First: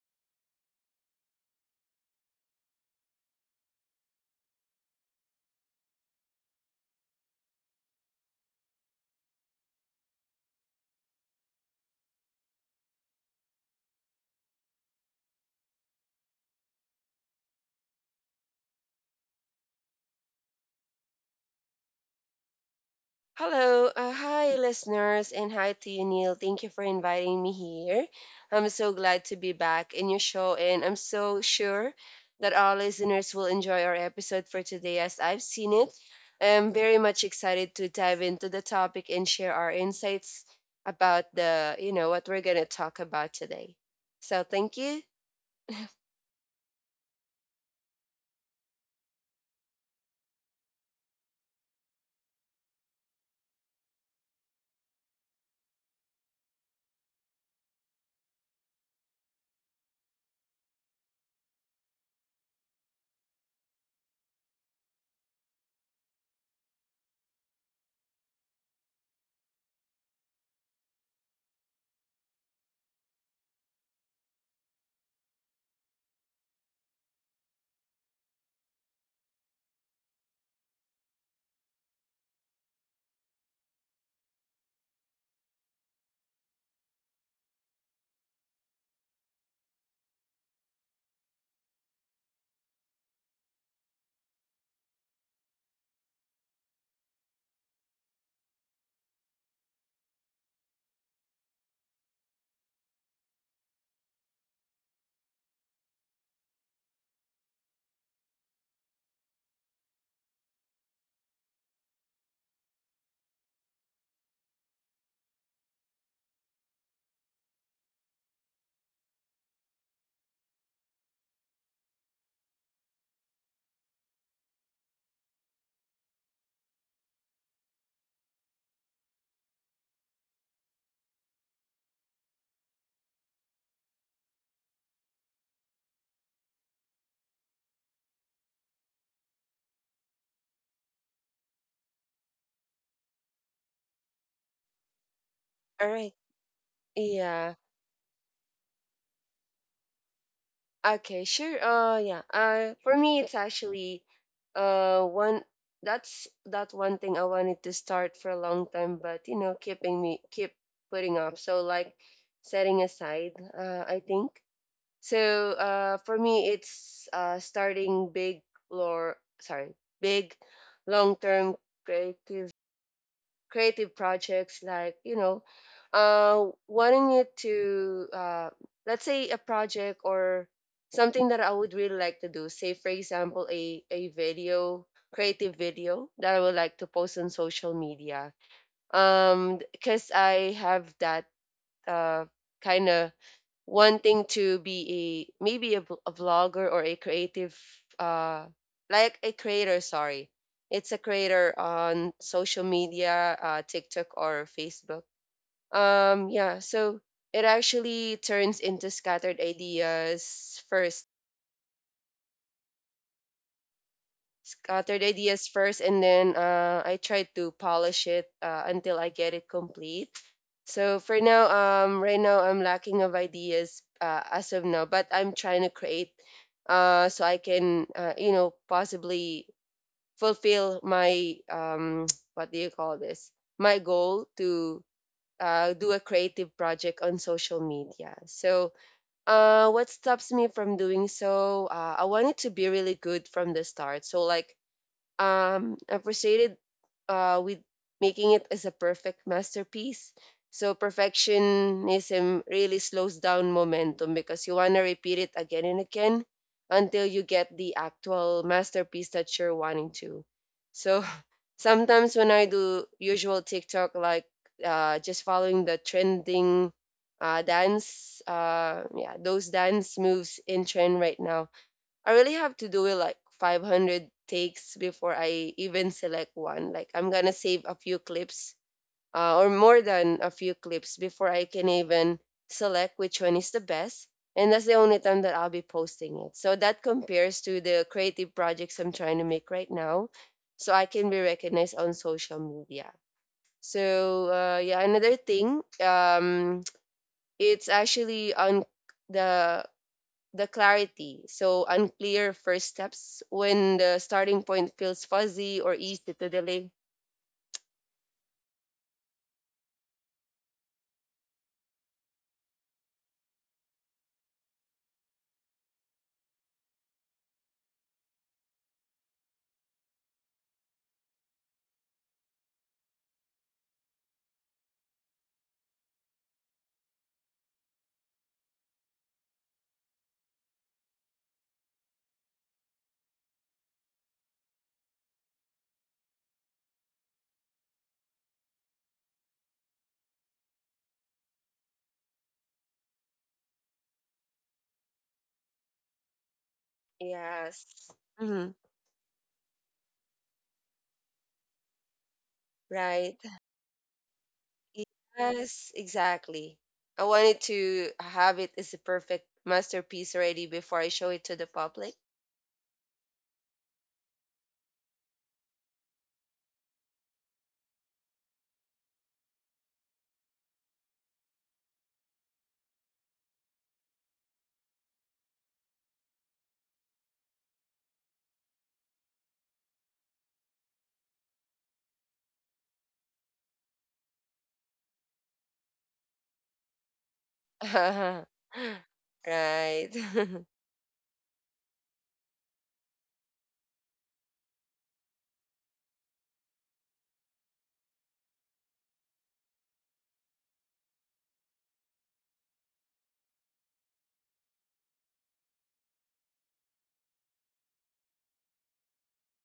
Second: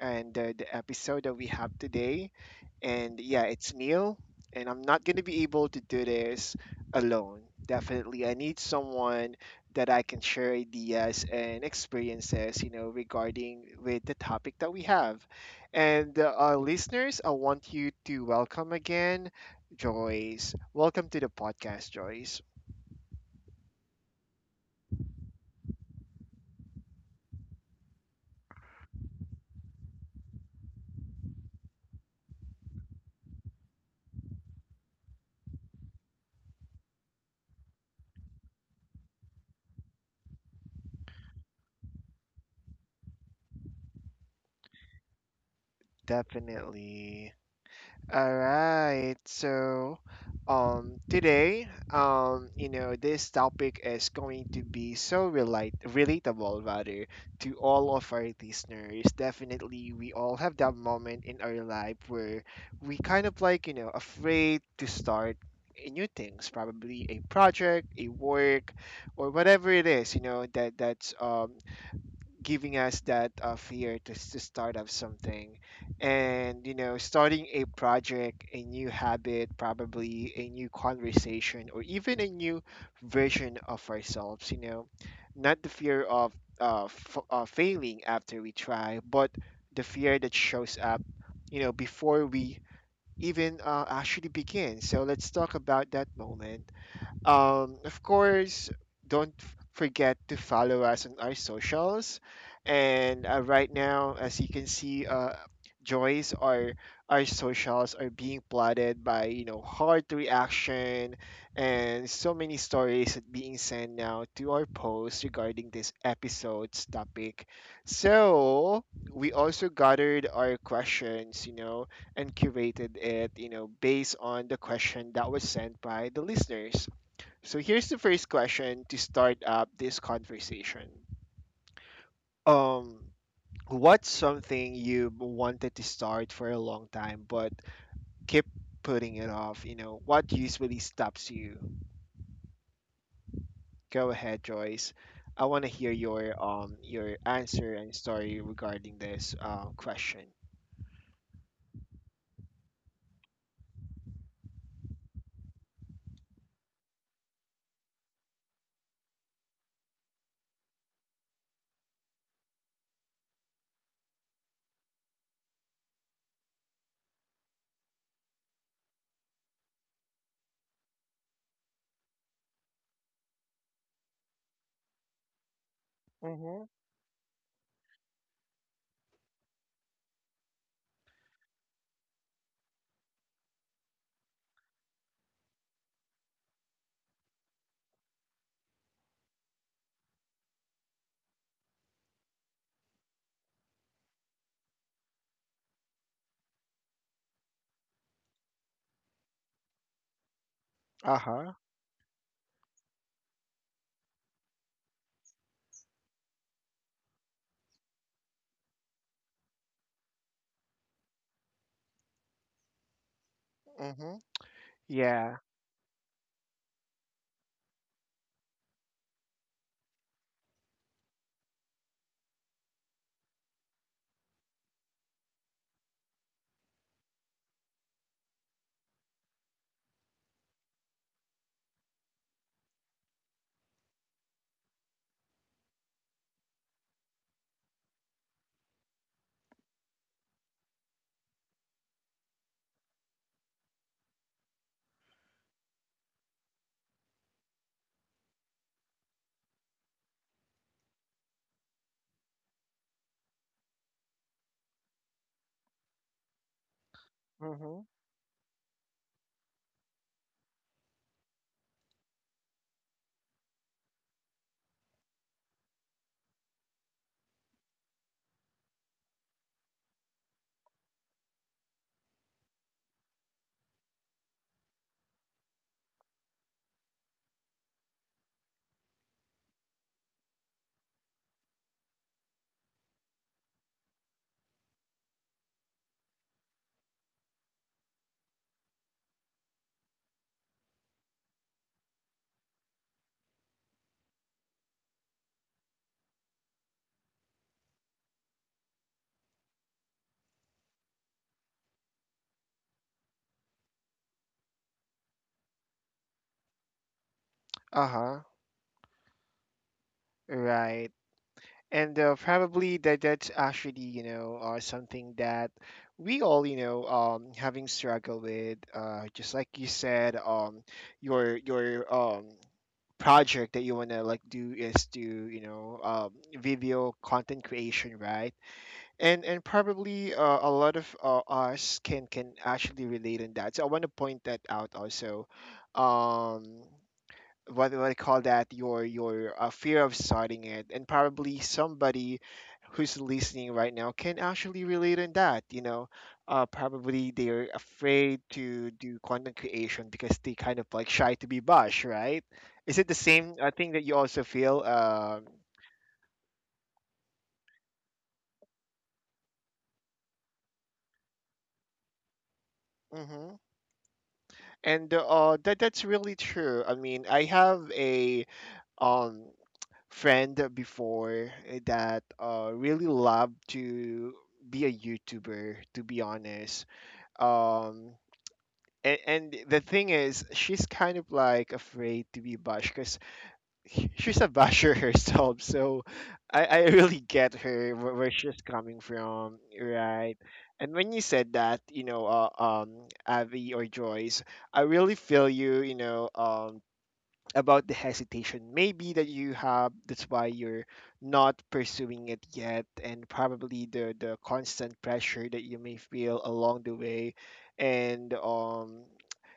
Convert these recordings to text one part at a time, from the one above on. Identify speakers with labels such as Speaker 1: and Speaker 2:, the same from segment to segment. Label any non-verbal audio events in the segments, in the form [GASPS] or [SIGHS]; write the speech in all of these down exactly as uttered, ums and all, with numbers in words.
Speaker 1: and uh, the episode that we have today. And, yeah, it's Neil, and I'm not going to be able to do this alone. Definitely, I need someone that I can share ideas and experiences, you know, regarding with the topic that we have. And uh, our listeners, I want you to welcome again Joyce. Welcome to the podcast, Joyce.
Speaker 2: Hello, uh, hi listeners, and hi to you, Neil. Thank you for inviting me here. I'm so glad to be back in your show, and I'm so sure that our listeners will enjoy our episode for today as I've seen it. I'm very much excited to dive into the topic and share our insights about the, you know, what we're gonna talk about today. So thank you.
Speaker 1: Definitely. All right. So, um, today, um, you know, this topic is going to be so relate relatable rather to all of our listeners. Definitely, we all have that moment in our life where we kind of like, you know, afraid to start a new things, probably a project, a work, or whatever it is, you know, that that's um giving us that uh, fear to, s- to start up something. And you know starting a project, a new habit, probably a new conversation, or even a new version of ourselves, you know not the fear of uh, f- uh, failing after we try, but the fear that shows up, you know before we even uh, actually begin. So let's talk about that moment. Um, of course, don't f- forget to follow us on our socials. And uh, right now, as you can see, uh, Joyce, our our socials are being plotted by, you know hard reaction and so many stories that being sent now to our posts regarding this episode's topic. So we also gathered our questions, you know, and curated it, you know, based on the question that was sent by the listeners. So here's the first question to start up this conversation. Um, what's something you wanted to start for a long time but keep putting it off? You know, what usually stops you? Go ahead, Joyce. I want to
Speaker 2: All
Speaker 1: hear
Speaker 2: right.
Speaker 1: your um your
Speaker 2: Yeah.
Speaker 1: answer and story regarding this uh, question.
Speaker 2: Okay, sure. Uh, yeah. Uh, for me, it's actually uh one that's that one thing I wanted to start for a long time, but you know, keeping me keep putting off. So like setting aside, uh, I think. So uh, for me, it's uh starting big or sorry, big long-term creative creative projects like you know uh
Speaker 1: Mm-hmm.
Speaker 2: wanting it to uh let's say a project or something that I would really like to do, say for example a a video, creative video that I would like to post on social media. Um because I have that, uh, kind of, wanting to be a, maybe a, v- a vlogger or a creative, uh like a creator, sorry, it's a
Speaker 1: Uh huh.
Speaker 2: creator on social media, uh TikTok or Facebook. Um yeah, so it actually turns into scattered ideas first,
Speaker 1: Mm-hmm.
Speaker 2: scattered
Speaker 1: Yeah.
Speaker 2: ideas first and then uh, I try to polish it uh, until I get it complete. So for now, um, right now I'm lacking of ideas uh, as of now, but I'm trying to create, uh, so I can, uh, you know, possibly fulfill my, um, [TSK] what do you call this? My goal to uh, do a creative project on social media. So uh, what stops me from doing so? Uh, I want it to be really good from the start. So like um I proceeded uh with making it as a perfect masterpiece. So perfectionism really slows down momentum because you want to repeat it again and again until you get the
Speaker 1: Mm-hmm.
Speaker 2: actual masterpiece that you're wanting to. So [LAUGHS] sometimes when I do usual TikTok, like uh just following the trending uh dance, uh yeah, those dance moves in trend right now, I really have to do it like five hundred takes before I even select one. Like I'm gonna save a few clips, uh, or more than a few clips before I can even select which one is the best. And that's the only time that I'll be posting it. So that compares to the creative projects I'm trying to make right now, so I can be recognized on social media. So uh, yeah, another thing, um, it's actually on the the clarity. So, unclear first steps when the starting point feels fuzzy or easy to delay.
Speaker 1: Uh huh. Right. And uh, probably that that's actually, you know uh, something that we all, you know um having struggle with, uh just like you said, um your your um project that you want to like do is to, you know um, video content creation, right? And and probably uh, a lot of uh, us can can actually relate in that. So I want to point that out also. Um what what I call that, your your uh, fear of starting it. And probably somebody who's listening right now can actually relate in that, you know uh, probably they're
Speaker 2: Yes.
Speaker 1: afraid
Speaker 2: Hmm.
Speaker 1: to do content creation because they kind of like shy to be bash, right? Is it the
Speaker 2: Right.
Speaker 1: same uh, thing that you also feel? Uh,
Speaker 2: Yes, exactly. I wanted to have it as a perfect masterpiece already before I show it to the public.
Speaker 1: mhm. And uh, that that's really true. I mean, I have a um friend before that uh, really loved to be a YouTuber, to be honest. Um, and, and the thing is, she's kind of like afraid to be bashed because [LAUGHS] she's a basher [LAUGHS] herself. So I, I really get her where, where she's
Speaker 2: [LAUGHS]
Speaker 1: coming from,
Speaker 2: Right.
Speaker 1: right?
Speaker 2: [LAUGHS]
Speaker 1: And when you said that, you know, uh, um, Avi or Joyce, I really feel you, you know, um, about the hesitation maybe that you have, that's why you're not pursuing it yet, and probably the the constant pressure that you may feel along the way, and um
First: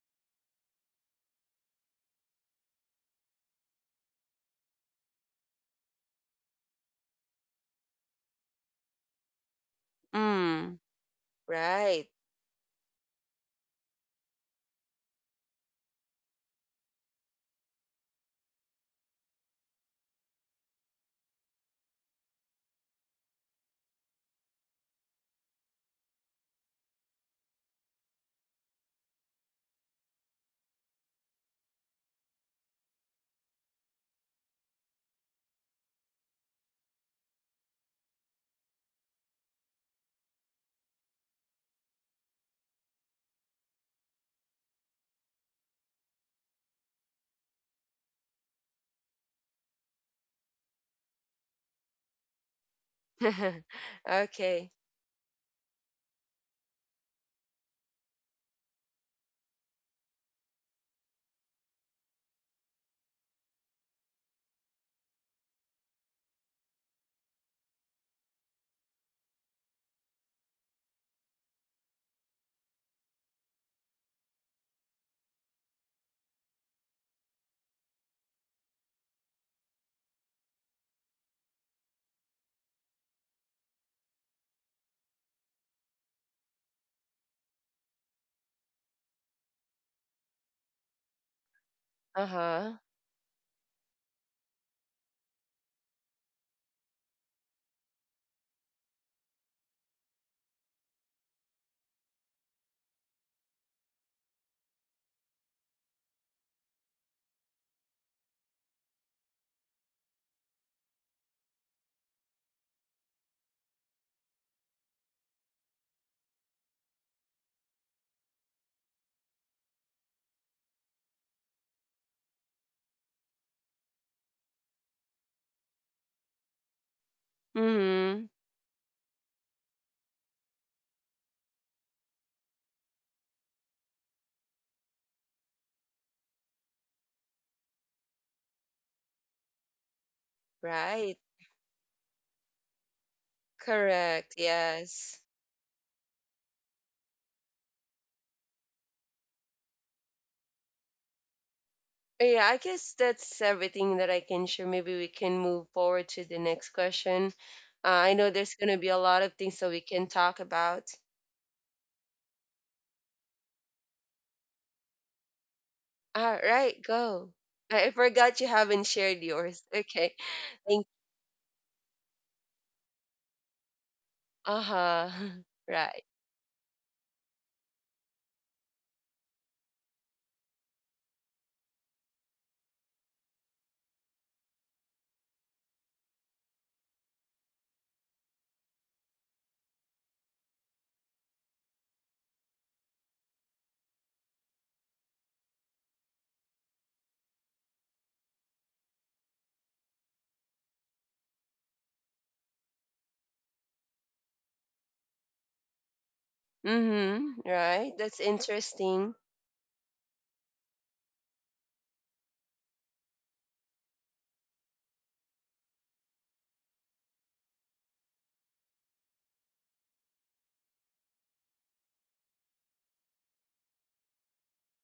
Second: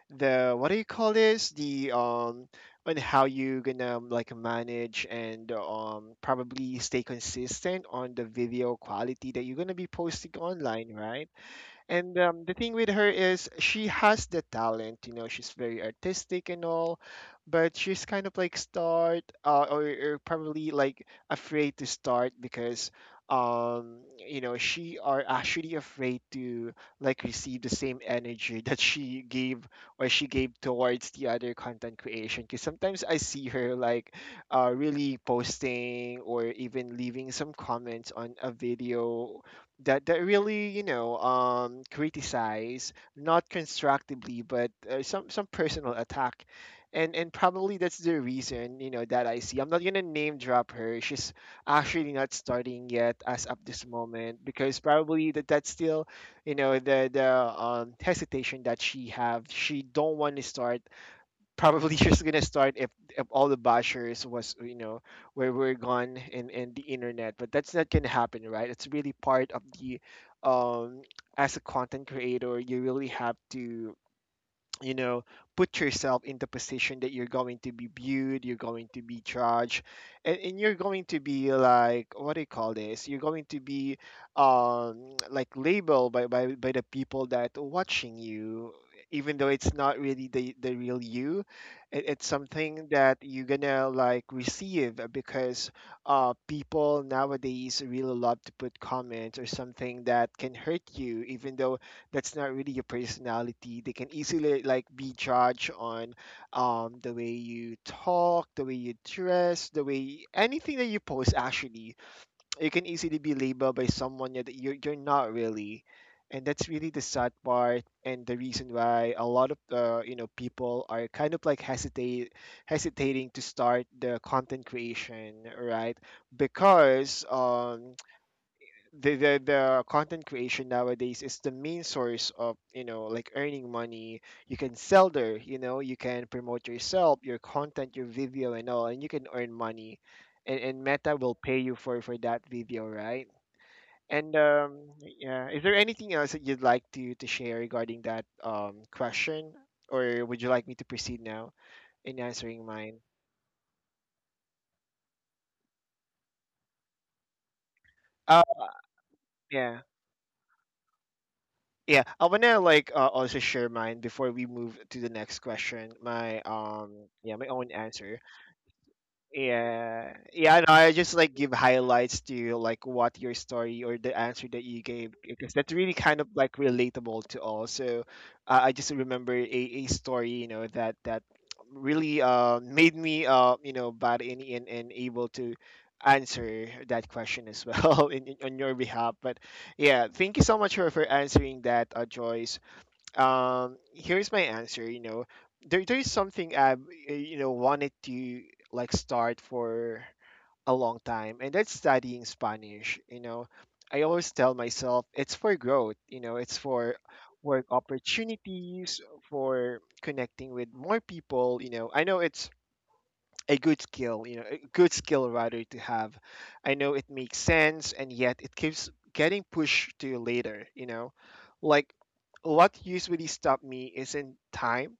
Speaker 1: the, what do you call this, the um on how you gonna, um, like manage, and um probably stay consistent on the video quality that you're gonna be posting
Speaker 2: Mm.
Speaker 1: online, right?
Speaker 2: Right.
Speaker 1: And um, the thing with her is, she has the talent, you know, she's very artistic and all, but she's kind of like start, uh, or, or probably like afraid to start because, um you know she are actually afraid to like receive the same energy [LAUGHS] that she gave, or she gave towards the other content creation. Because sometimes I see her like uh really posting or even leaving some comments on a video that that really, you know um criticize, not constructively, but uh, some some personal attack. and and probably that's the reason, you know that I see, I'm not gonna name drop her. She's actually not starting yet as of
Speaker 2: [LAUGHS]
Speaker 1: this moment because
Speaker 2: Okay.
Speaker 1: probably that that's still, you know the the um hesitation that she have, she don't want to start, probably [LAUGHS] just gonna start if, if all the bashers was, you know where we're gone and and the internet, but that's not gonna happen, right? It's really part of, the um as a content creator, you really have to, you know put yourself in the position that you're going to be viewed, you're going to be judged, and, and you're going to be, like, what do you call this, you're going to be um like labeled by, by by the people that are watching you, even though it's not really the the real you. It, it's something
Speaker 2: Uh-huh.
Speaker 1: that you're gonna like receive, uh, because uh people nowadays really love to put comments or something that can hurt you, even though that's not really your personality. They can easily like be judged on, um, the way you talk, the way you dress, the way, anything that you post actually, you can easily be labeled by someone that you're, you're not really. And that's really the sad part and the reason why a lot of, uh, you know people are kind of like hesitate hesitating to start the content creation, right? Because, um,
Speaker 2: Mm-hmm.
Speaker 1: the, the the content creation nowadays is the main source of, you know like earning money. You can sell there, you know you can promote yourself, your content, your video and all, and you can earn money, and, and Meta
Speaker 2: Right.
Speaker 1: will pay you for for that video, right? and
Speaker 2: Correct.
Speaker 1: um
Speaker 2: Yes.
Speaker 1: yeah is there anything else that you'd like to to share regarding that um question, or would you like me to proceed now in
Speaker 2: Yeah,
Speaker 1: answering
Speaker 2: I
Speaker 1: mine?
Speaker 2: guess that's everything that I can share. Maybe we can move forward to the next question. Uh, I know
Speaker 1: uh
Speaker 2: there's going to be a lot of things
Speaker 1: yeah.
Speaker 2: that we can talk about.
Speaker 1: Yeah, I wanna like uh, also share mine before we move to the next question. My
Speaker 2: All right,
Speaker 1: um yeah,
Speaker 2: go.
Speaker 1: my own
Speaker 2: I I
Speaker 1: answer.
Speaker 2: forgot you haven't shared yours. [LAUGHS]
Speaker 1: Yeah,
Speaker 2: Okay.
Speaker 1: yeah. No, I
Speaker 2: Thank—
Speaker 1: just like give highlights to like what your story or the answer that you gave because
Speaker 2: Uh-huh.
Speaker 1: that's
Speaker 2: [LAUGHS]
Speaker 1: really
Speaker 2: Right.
Speaker 1: kind of like relatable to all. So uh, I just remember a, a story, you know that that really, uh made me, uh you know bad, and and, and able to answer that question as well [LAUGHS] in, in, on your behalf. But yeah, thank you so much for, for answering that, uh, Joyce. Um here's my answer. you know there there is something I, you know wanted to like start for a long time, and that's studying Spanish. you know I always tell myself it's for growth, you know it's for
Speaker 2: Mm-hmm.
Speaker 1: work
Speaker 2: Right. That's
Speaker 1: opportunities,
Speaker 2: interesting.
Speaker 1: for connecting with more people. you know I know it's a good skill, you know, a good skill rather to have. I know it makes sense, and yet it keeps getting pushed to later, you know. Like, what usually stopped me isn't time,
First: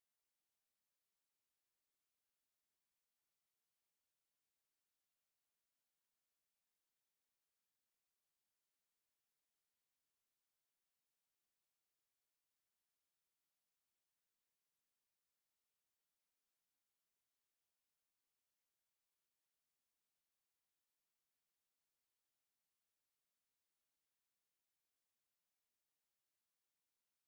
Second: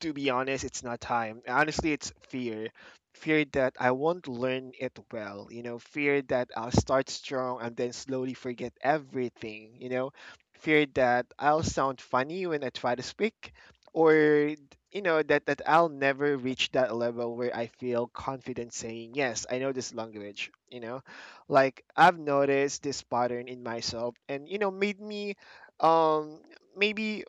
Speaker 1: to be honest. It's not time. Honestly, it's fear. Fear that I won't learn it well. You know, fear that I'll start strong and then slowly forget everything. You know, fear that I'll sound funny when I try to speak, or, you know that that I'll never reach that level where I feel confident saying, yes, I know this language. You know, like I've noticed this pattern in myself, and, you know, made me, um maybe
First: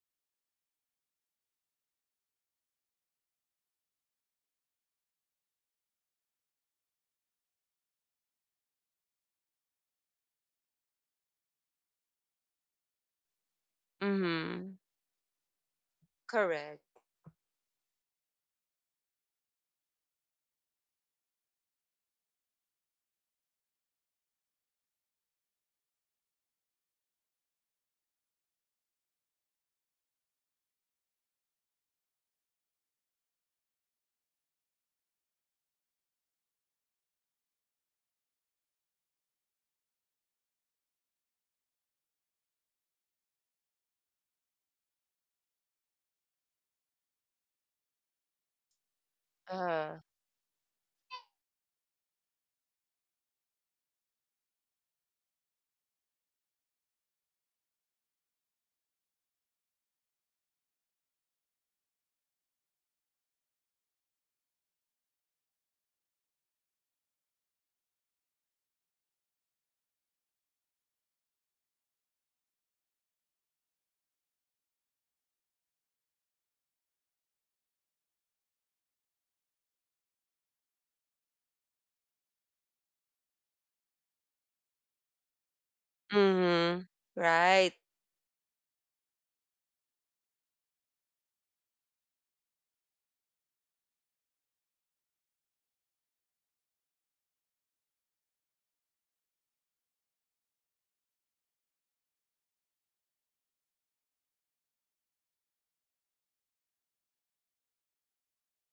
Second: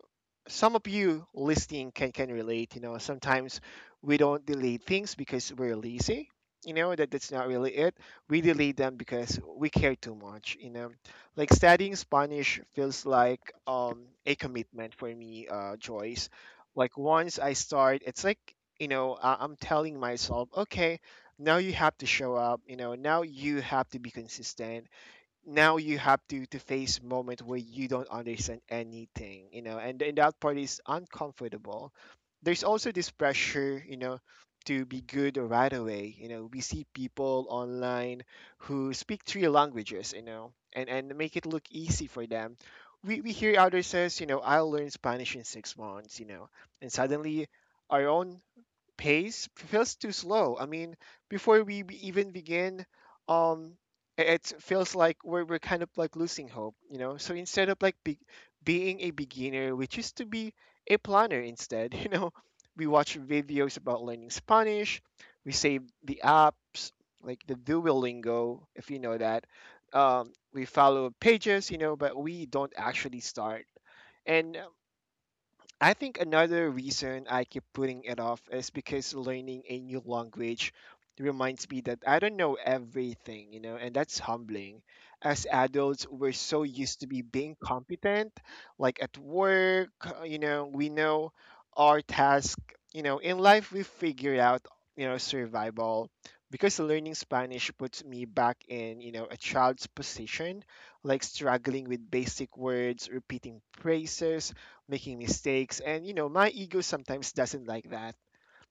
Speaker 1: some of you listening can can relate. You know sometimes we don't delete things because we're lazy. you know that that's not really it. We delete them because we care too much. You know like, studying Spanish feels like um a
Speaker 2: Mm-hmm.
Speaker 1: commitment for me, uh Joyce. Like,
Speaker 2: Correct.
Speaker 1: once I start, it's like, you know I- i'm telling myself, okay, now you have to show up. You know now you have to be consistent. Now you have to to face moment where you don't understand anything. you know and, and that part is uncomfortable. There's also this pressure, you know to be good right away. You know we see people online who speak three languages, you know and and make it look easy for them. We, we hear others says, you know I'll learn Spanish in six months. You know and suddenly our own pace feels
Speaker 2: Uh.
Speaker 1: too slow. I mean, before we be- even begin, um, it feels like we're, we're kind of like losing hope, you know. So instead of like be, being a beginner, we choose to be a planner instead. [LAUGHS] You know, we watch videos about learning Spanish. We save the apps like the Duolingo, if you know that. Um, we follow pages, you know, but we don't actually start. And I think another reason I keep putting it off is because learning a new language reminds me that I don't know everything, you know, and that's humbling. As adults, we're so
Speaker 2: Mm-hmm.
Speaker 1: used to be being
Speaker 2: Right.
Speaker 1: competent, like at work, uh, you know, we know our task, you know, in life we figure out, you know, survival. Because learning Spanish puts me back in, you know, a child's position, like struggling with basic words, repeating phrases, making mistakes, and you know my ego sometimes doesn't like that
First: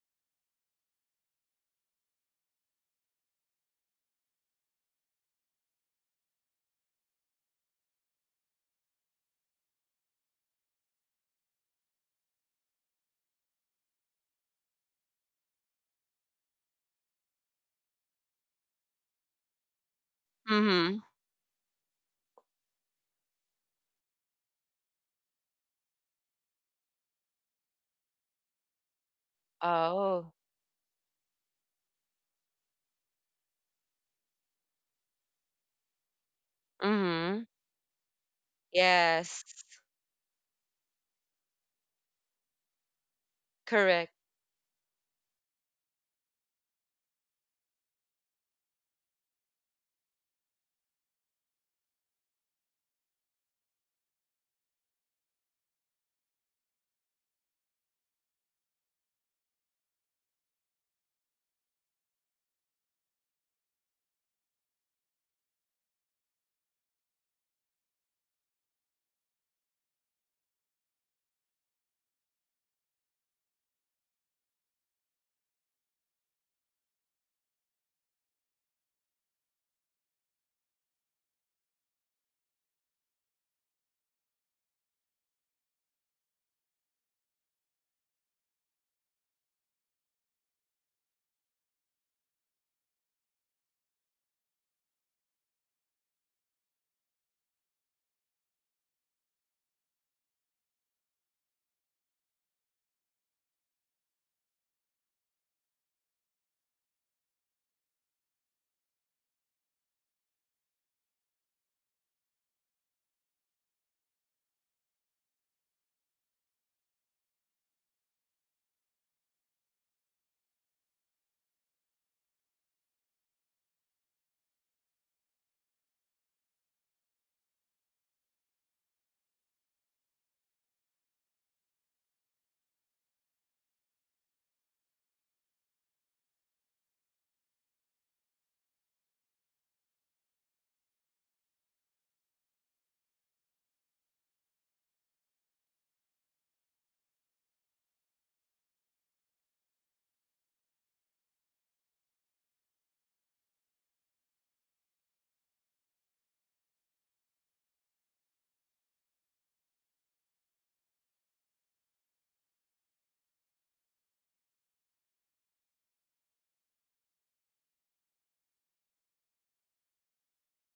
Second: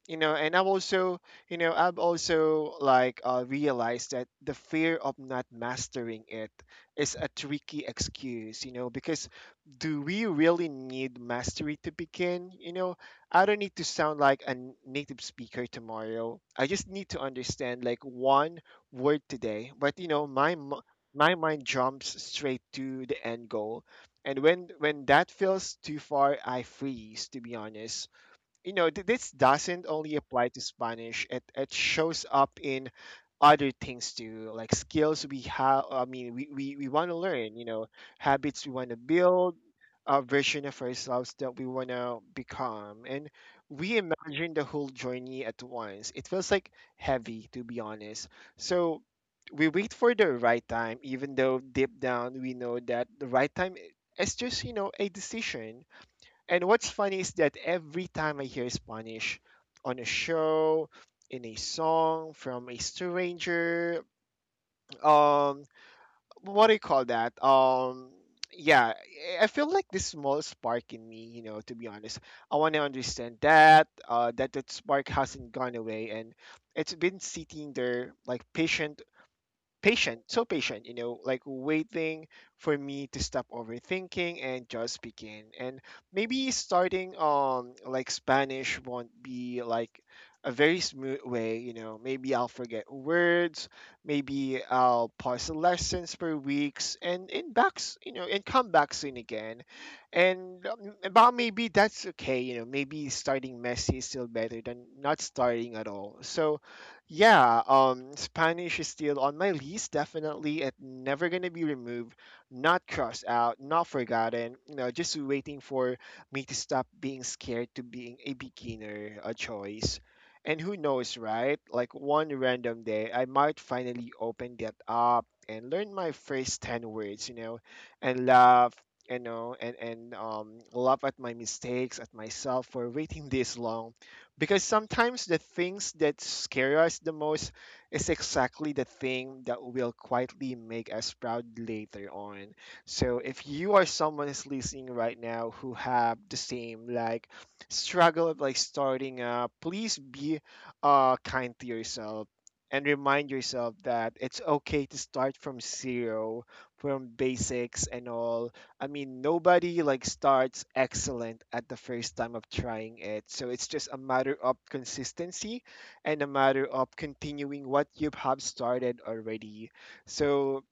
Speaker 1: you know And i've also you know i've also like uh, realized that the fear of not mastering it is a tricky excuse you know because do we really need mastery to begin you know I don't need to sound like a native speaker tomorrow. I just need to understand like one word today. But you know my m-
Speaker 2: Mm-hmm.
Speaker 1: my mind jumps straight to the end goal, and when when that feels too far, I freeze, to be honest you know, th- This doesn't only
Speaker 2: Oh.
Speaker 1: apply to Spanish. It it shows up in other things too, like skills we have. I mean, we we, we want to
Speaker 2: Mm-hmm.
Speaker 1: learn. You know, habits we want to
Speaker 2: Yes.
Speaker 1: build, a version of ourselves that we want to become, and we
Speaker 2: Correct.
Speaker 1: imagine the whole journey at once. It feels like heavy, to be honest. So we wait for the right time, even though deep down we know that the right time i- is just you know a decision. And what's funny is that every time I hear Spanish on a show, in a song from a stranger, um, what do you call that? Um, yeah, I I feel like this small spark in me, you know, to be honest. I want to understand that, uh, that that spark hasn't gone away, and it's been sitting there like patient, patient, so patient, you know, like waiting for me to stop overthinking and just begin. And maybe starting on like Spanish won't be like a very smooth way, you know. Maybe I'll forget words. Maybe I'll pause the lessons for weeks and in backs, you know, and come back soon again. And um, about maybe that's okay, you know, maybe starting messy is still better than not starting at all. So yeah, um, Spanish is still on my list, definitely. It's never gonna be removed, not crossed out, not forgotten. You know, just waiting for me to stop being scared to being a beginner, a choice. And who knows, right? Like one random day, I might finally open that up and learn my first ten words, you know, and laugh, you know, and and um, laugh at my mistakes, at myself for waiting this long, because sometimes the things that scare us the most is exactly the thing that will quietly make us proud later on. So if you are someone who's listening right now, who have the same like struggle of like starting up, please be uh kind to yourself, and remind yourself that it's okay to start from zero, from basics and all. I mean, nobody like starts excellent at the first time of trying it. So it's just a matter of consistency and a matter of continuing what you have started already. So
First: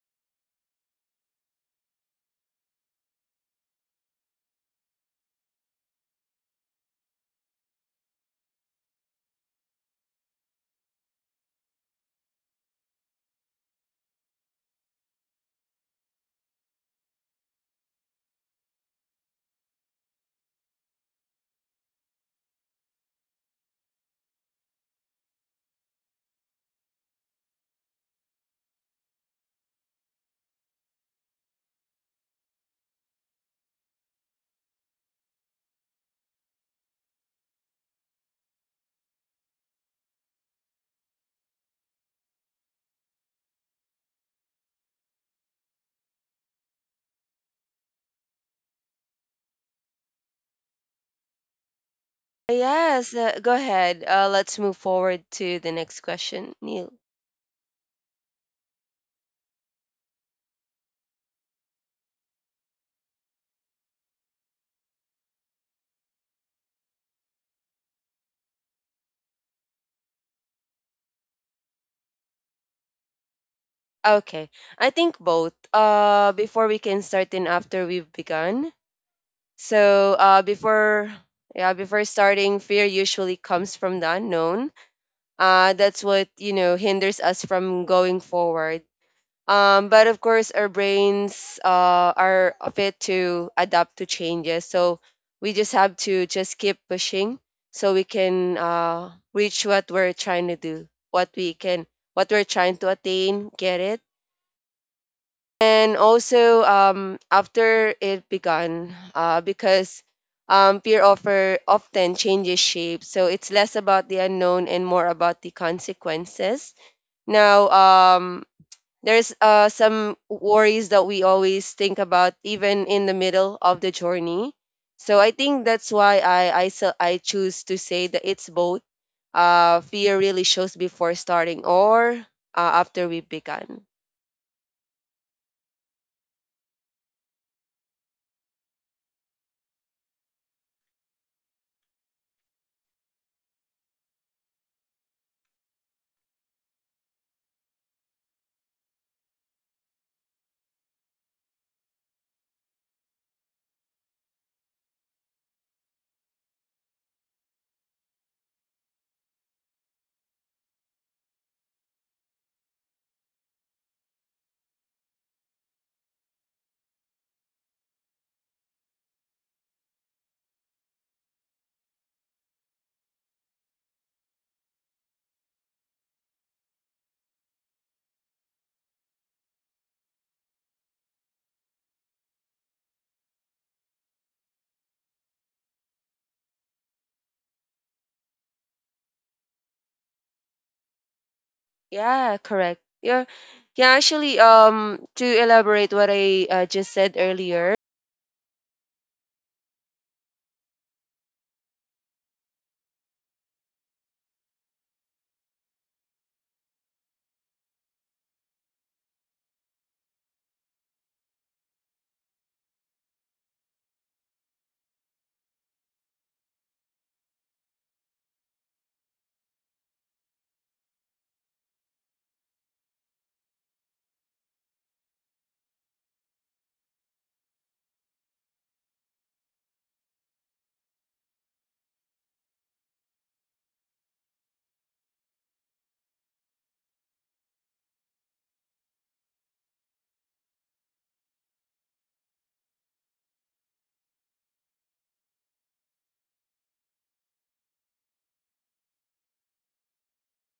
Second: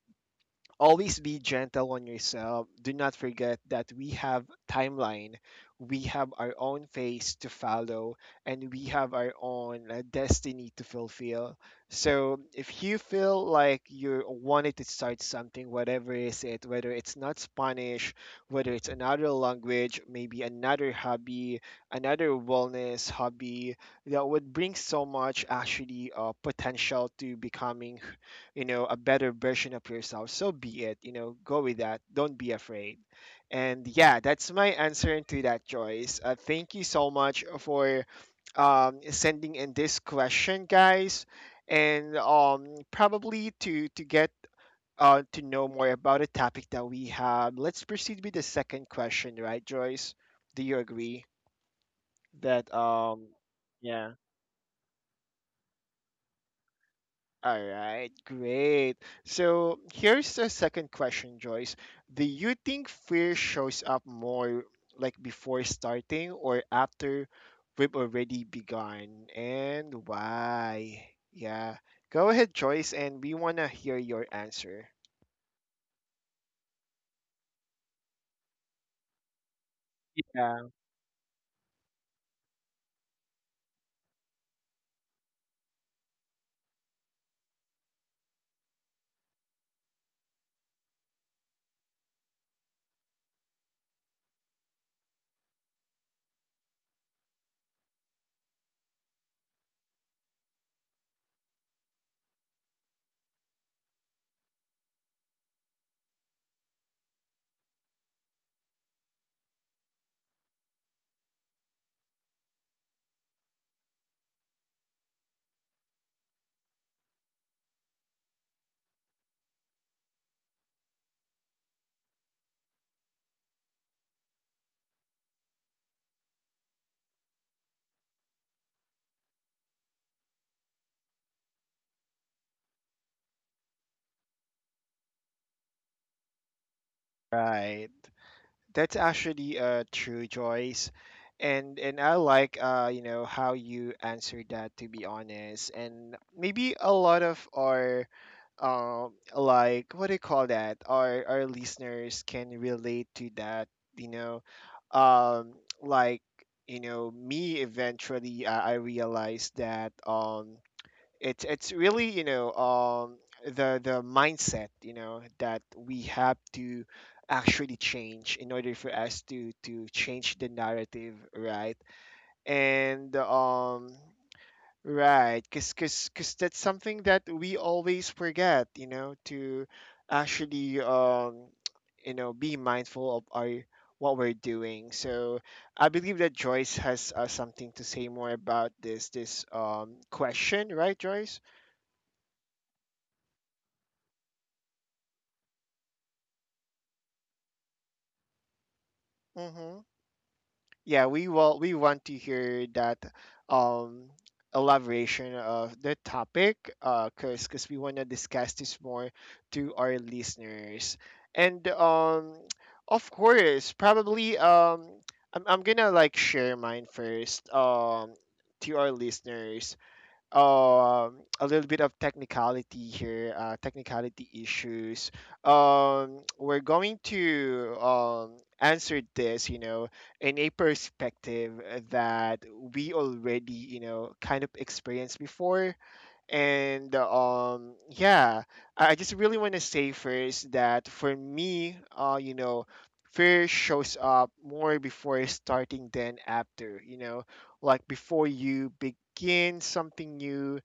Speaker 1: always be gentle on yourself. Do not forget that we have timeline, we have our own face to follow, and we have our own uh, destiny to fulfill. So if you feel like you wanted to start something, whatever is it, whether it's not Spanish, whether it's another language, maybe another hobby, another wellness hobby, that would bring so much actually uh, potential to becoming you know a better version of yourself. So be it, you know go with that. Don't be afraid. And yeah, that's my answer to that, Joyce. Uh, thank you so much for um, sending in this question, guys. And um, probably to to get uh, to know more about a topic that we have. Let's proceed with the second question, right, Joyce? Do you agree that,
Speaker 2: Yes,
Speaker 1: um,
Speaker 2: uh, go ahead.
Speaker 1: yeah.
Speaker 2: Uh, let's move forward to the next question, Neil.
Speaker 1: All right, great. So here's the second question, Joyce. Do you think fear shows up more like before starting or after we've already begun? And why? Yeah. Go ahead, Joyce, and we want to hear your
Speaker 2: Okay,
Speaker 1: answer.
Speaker 2: I think both. Uh, before we can start and after we've begun. So, uh,
Speaker 1: Yeah,
Speaker 2: before yeah, before starting, fear usually comes from the unknown. Uh, that's what you know hinders us from going forward. Um, but of course, our brains uh, are fit to adapt to changes. So we just have to just keep pushing so we can uh, reach what we're trying to do, what we can, what we're trying to attain, get it. And also, um, after it begun, uh, because um, peer offer often changes shape. So it's less about the unknown and more about the consequences. Now, um, there's uh, some worries that we always think about even in the middle of the journey, so I think that's why i i, so I choose to say that it's both. Uh, fear really shows before starting or uh, after we began.
Speaker 1: right. That's actually uh true, Joyce. And and I like uh you know how you answered that, to be honest. And maybe a lot of our um like what do you call that? Our our listeners can relate to that, you know. Um like you know me, eventually I, I realized that um it's it's really you know um, the the mindset you know that we have to actually change in order for us to to change the narrative, right, and um right, because because because that's something that we always forget, you know to actually um [TSK] you know be mindful of our what we're doing. So I believe that Joyce has uh, something to say more about this this um question, right, Joyce?
Speaker 2: Yeah, correct. Yeah. Yeah, actually, um to elaborate what i uh, just said earlier.
Speaker 1: Mm-hmm. Yeah, we will. We want to hear that um, elaboration of the topic, uh, cause we want to discuss this more to our listeners. And um, [TSK] of course, probably um, I'm I'm gonna like share mine first, um to our listeners, um a little bit of technicality here, uh, technicality issues. Um, [TSK] we're going to um, answer this, you know, in a perspective that we already, you know, kind of experienced before. And um, yeah, I I just really want to say first that for me, uh, you know, fear shows up more before starting than after. You know, like before you begin something new,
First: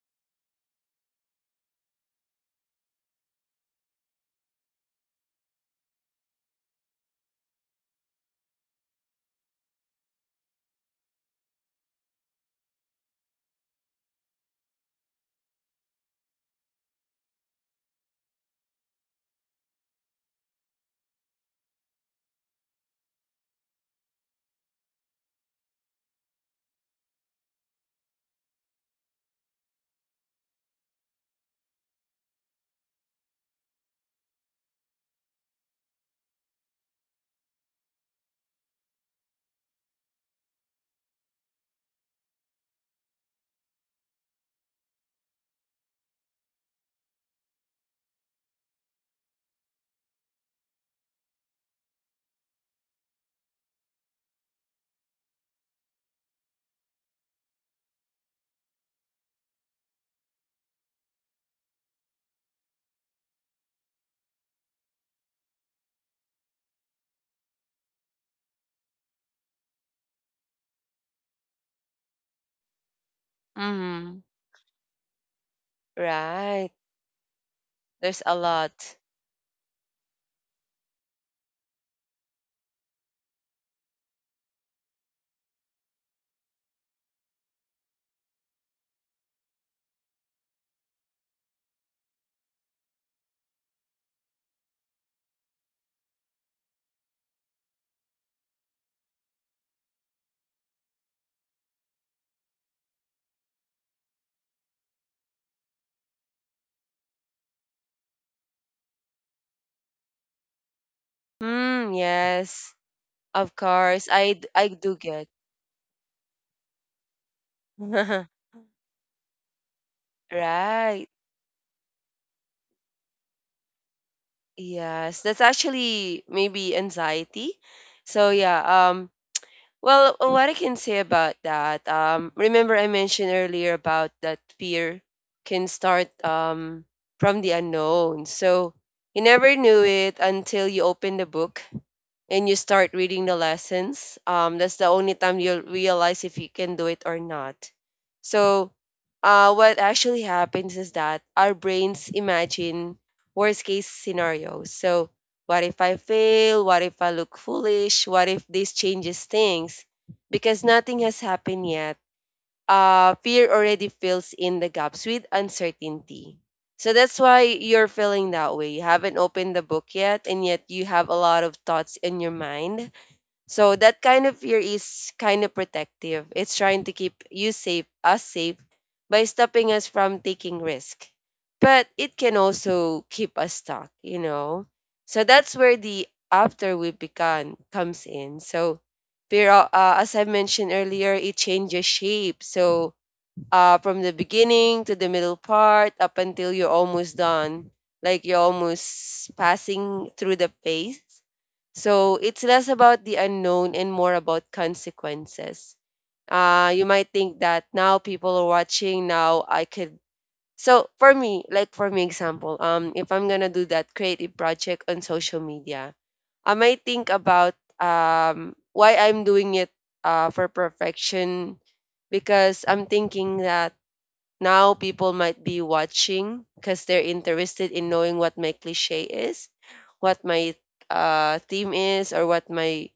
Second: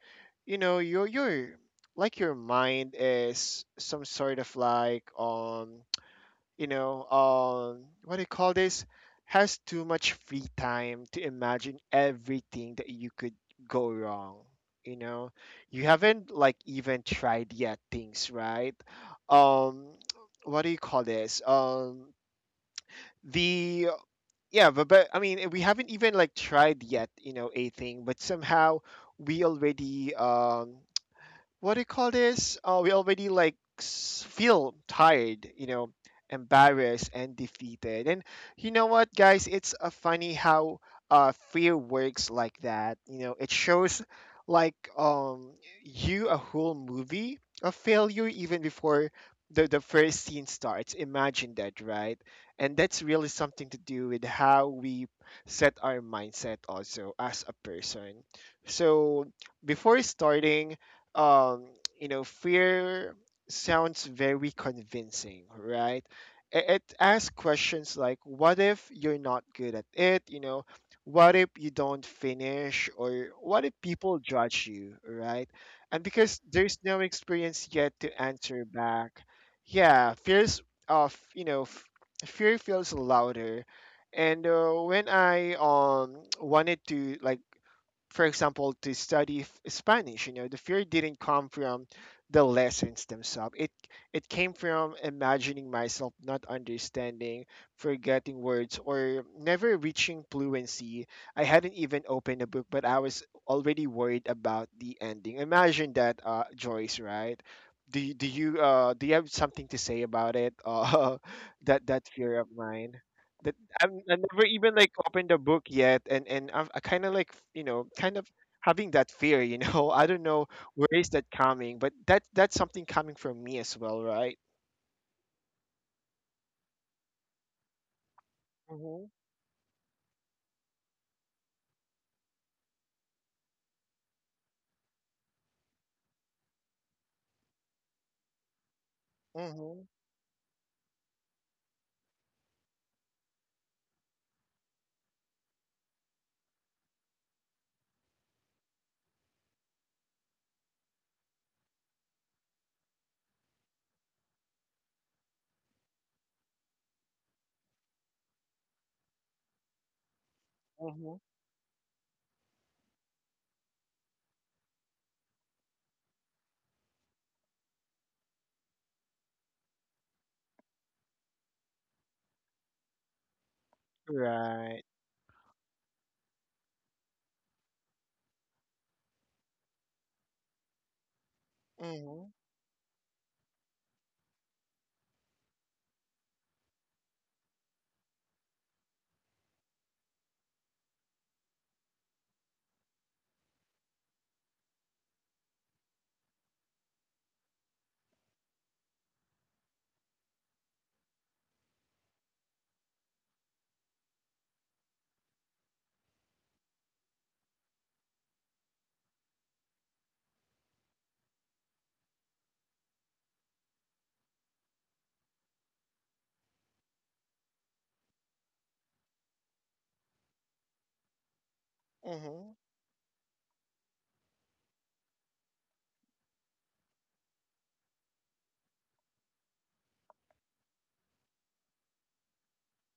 Speaker 1: you know, your your like your mind is some sort of like um you know, um, what do you call this? Has too much free time to imagine everything that you could go wrong. You know, you haven't like even tried yet things, right? Um, [TSK] what do you call this? Um, the Yeah, but, but I mean, we haven't even like tried yet, you know, a thing, but somehow we already um what do you call this? Uh, we already like s- feel tired, you know, embarrassed, and defeated. And you know what, guys? It's uh, funny how uh, fear works like that. You know, it shows like um you a whole movie of failure even before the the first scene starts. Imagine that, right? And that's really something to do with how we set our mindset also as a person. So before starting, um, you know, fear sounds very convincing, right? It, it asks questions like, what if you're not good at it? You know, what if you don't finish? Or what if
Speaker 2: Mm-hmm.
Speaker 1: people judge you, right? And because
Speaker 2: Right.
Speaker 1: there's no experience yet
Speaker 2: There's
Speaker 1: to
Speaker 2: a
Speaker 1: answer
Speaker 2: lot.
Speaker 1: back, yeah, fears of, you know, f- fear feels louder. And uh, when I um wanted to like, for example, to study f- Spanish, you know, the fear didn't come from the lessons themselves. It it came from imagining myself not understanding, forgetting words, or never reaching fluency. I hadn't even opened a book, but I was already worried about the ending. Imagine that, uh, Joyce, right? Do, you- do you uh do you have something to say about it? Uh, [LAUGHS] that
Speaker 2: Hmm,
Speaker 1: that fear of
Speaker 2: yes,
Speaker 1: mine,
Speaker 2: of
Speaker 1: that I'm,
Speaker 2: course
Speaker 1: I
Speaker 2: i
Speaker 1: never
Speaker 2: d- I
Speaker 1: even like
Speaker 2: do get
Speaker 1: opened a book yet, and and I've, I kind of like you know kind of having that fear you know [LAUGHS] I don't know where
Speaker 2: [LAUGHS] right.
Speaker 1: is that coming, but that that's something coming from me as well, right?
Speaker 2: Yes, that's actually maybe anxiety. So yeah,
Speaker 1: Mm-hmm,
Speaker 2: um well, uh, what I can say about that, um remember I mentioned earlier about that fear can start um from the unknown. So you never
Speaker 1: mm-hmm,
Speaker 2: knew it until you open the book and you start reading the lessons, um, that's the only time you'll realize if you can do it or not. So, uh, what actually happens is that our brains imagine worst case scenarios. So, what if I fail? What if I look foolish? What if this changes things? Because nothing
Speaker 1: mm-hmm.
Speaker 2: has happened yet, uh, fear already fills in the gaps with uncertainty. So that's why you're feeling that way. You haven't opened the book yet, and yet you have a lot of thoughts in your mind, so that kind of fear
Speaker 1: Right.
Speaker 2: is kind of protective. It's trying to keep you safe, us safe, by stopping us from taking risk. But it
Speaker 1: Mm-hmm,
Speaker 2: can also keep us stuck, you know. So that's where the after we began comes in. So fear, uh, as I mentioned earlier, it changes shape. So uh, from the beginning to the middle part up until you're almost done, like you're almost passing through the phase. So it's less about the unknown and more about consequences. Uh, you might think that now people are watching, now I could. So for me, like for me example, um, if I'm gonna do that creative project on social media, I might think about um why I'm doing it, uh for perfection,
Speaker 1: mm-hmm.
Speaker 2: because I'm thinking that now people might be watching because they're interested in knowing what my cliche is, what my uh, theme is, or what my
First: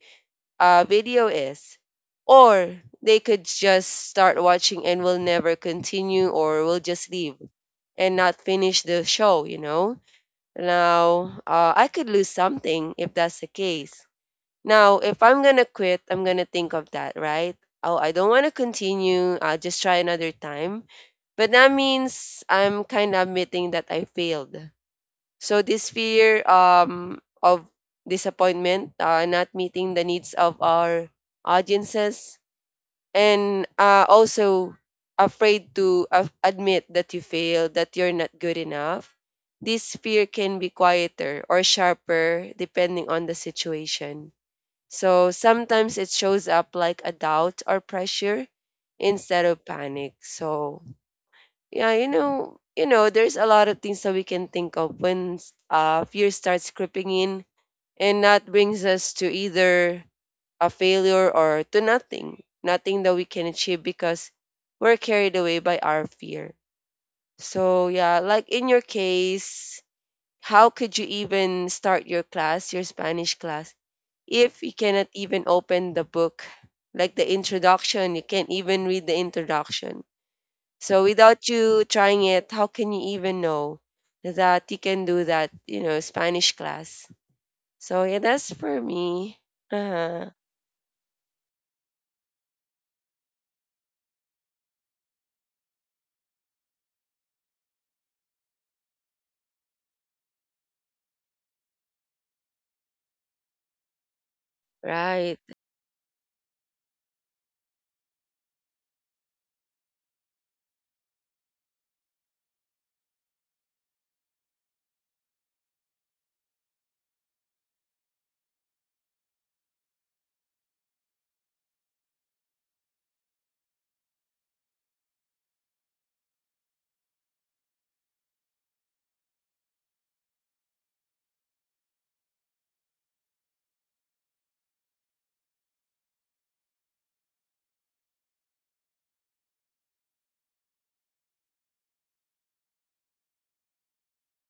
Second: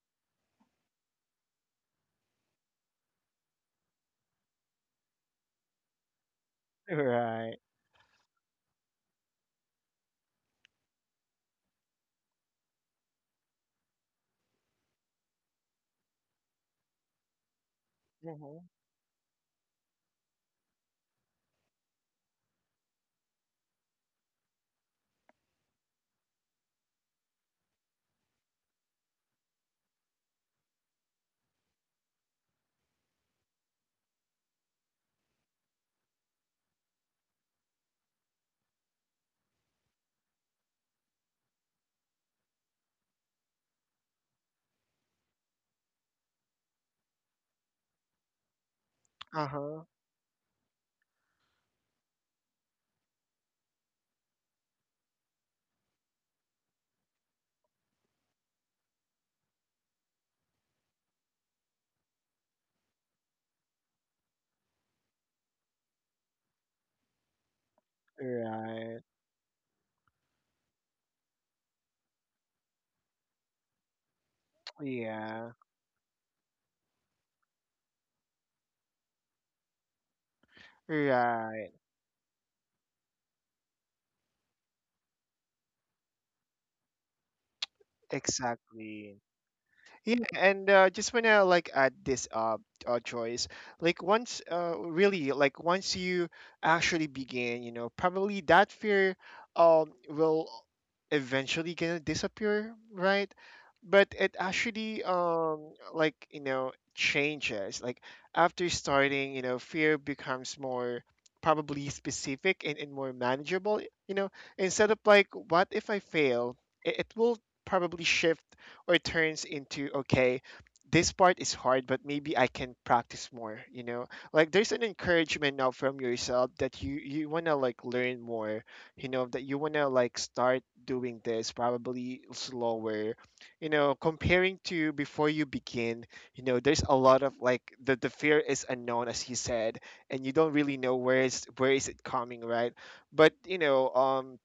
Speaker 2: uh, video is. Or they could just start watching and will never continue or will just leave
Speaker 1: Right.
Speaker 2: and not finish the show, you know? Now, uh, I could lose something if that's the case. Now, if I'm gonna quit, I'm gonna think of that, right? Oh, I don't want to
Speaker 1: Mm-hmm.
Speaker 2: continue. I'll just try another time. But that means I'm kind of admitting that I failed. So this fear um of disappointment, uh, not meeting the needs of our audiences, and uh, also afraid to af- admit that you failed, that you're not good enough. This fear can be quieter or sharper depending on the situation, so sometimes it shows up like a doubt or pressure instead of
Speaker 1: Uh-huh.
Speaker 2: panic. So yeah, you know, you know, there's a lot of things that we can think of when uh, fear starts creeping in, and that brings us to either a failure or to nothing, nothing that we can achieve because we're carried away by our fear. So yeah, like in your
Speaker 1: Right.
Speaker 2: case, how could you even start your class, your Spanish class, if you cannot even
Speaker 1: Yeah.
Speaker 2: open the book, like the introduction, you can't even read the introduction. So without
Speaker 1: Right.
Speaker 2: you trying it, how can you even know that you can do that, you know, Spanish class? So yeah, that's for
Speaker 1: Exactly.
Speaker 2: me. Uh-huh.
Speaker 1: Yeah, and uh, just wanna like add this uh, uh choice. Like once, uh, really, like once you actually begin, you know, probably that fear um will eventually gonna disappear, right? But it actually
Speaker 2: Right.
Speaker 1: um like you know changes. Like after starting, you know, fear becomes more probably specific, and, and more manageable. You know, Instead of like, what if I fail? It, it will probably shift, or it turns into, okay, this part is hard but maybe I can practice more you know like there's an encouragement now from yourself that you you want to like learn more you know that you want to like start doing this probably slower you know comparing to before you begin you know There's a lot of like the the fear is unknown, as you said, and you don't really know where is where is it coming, right? But you know um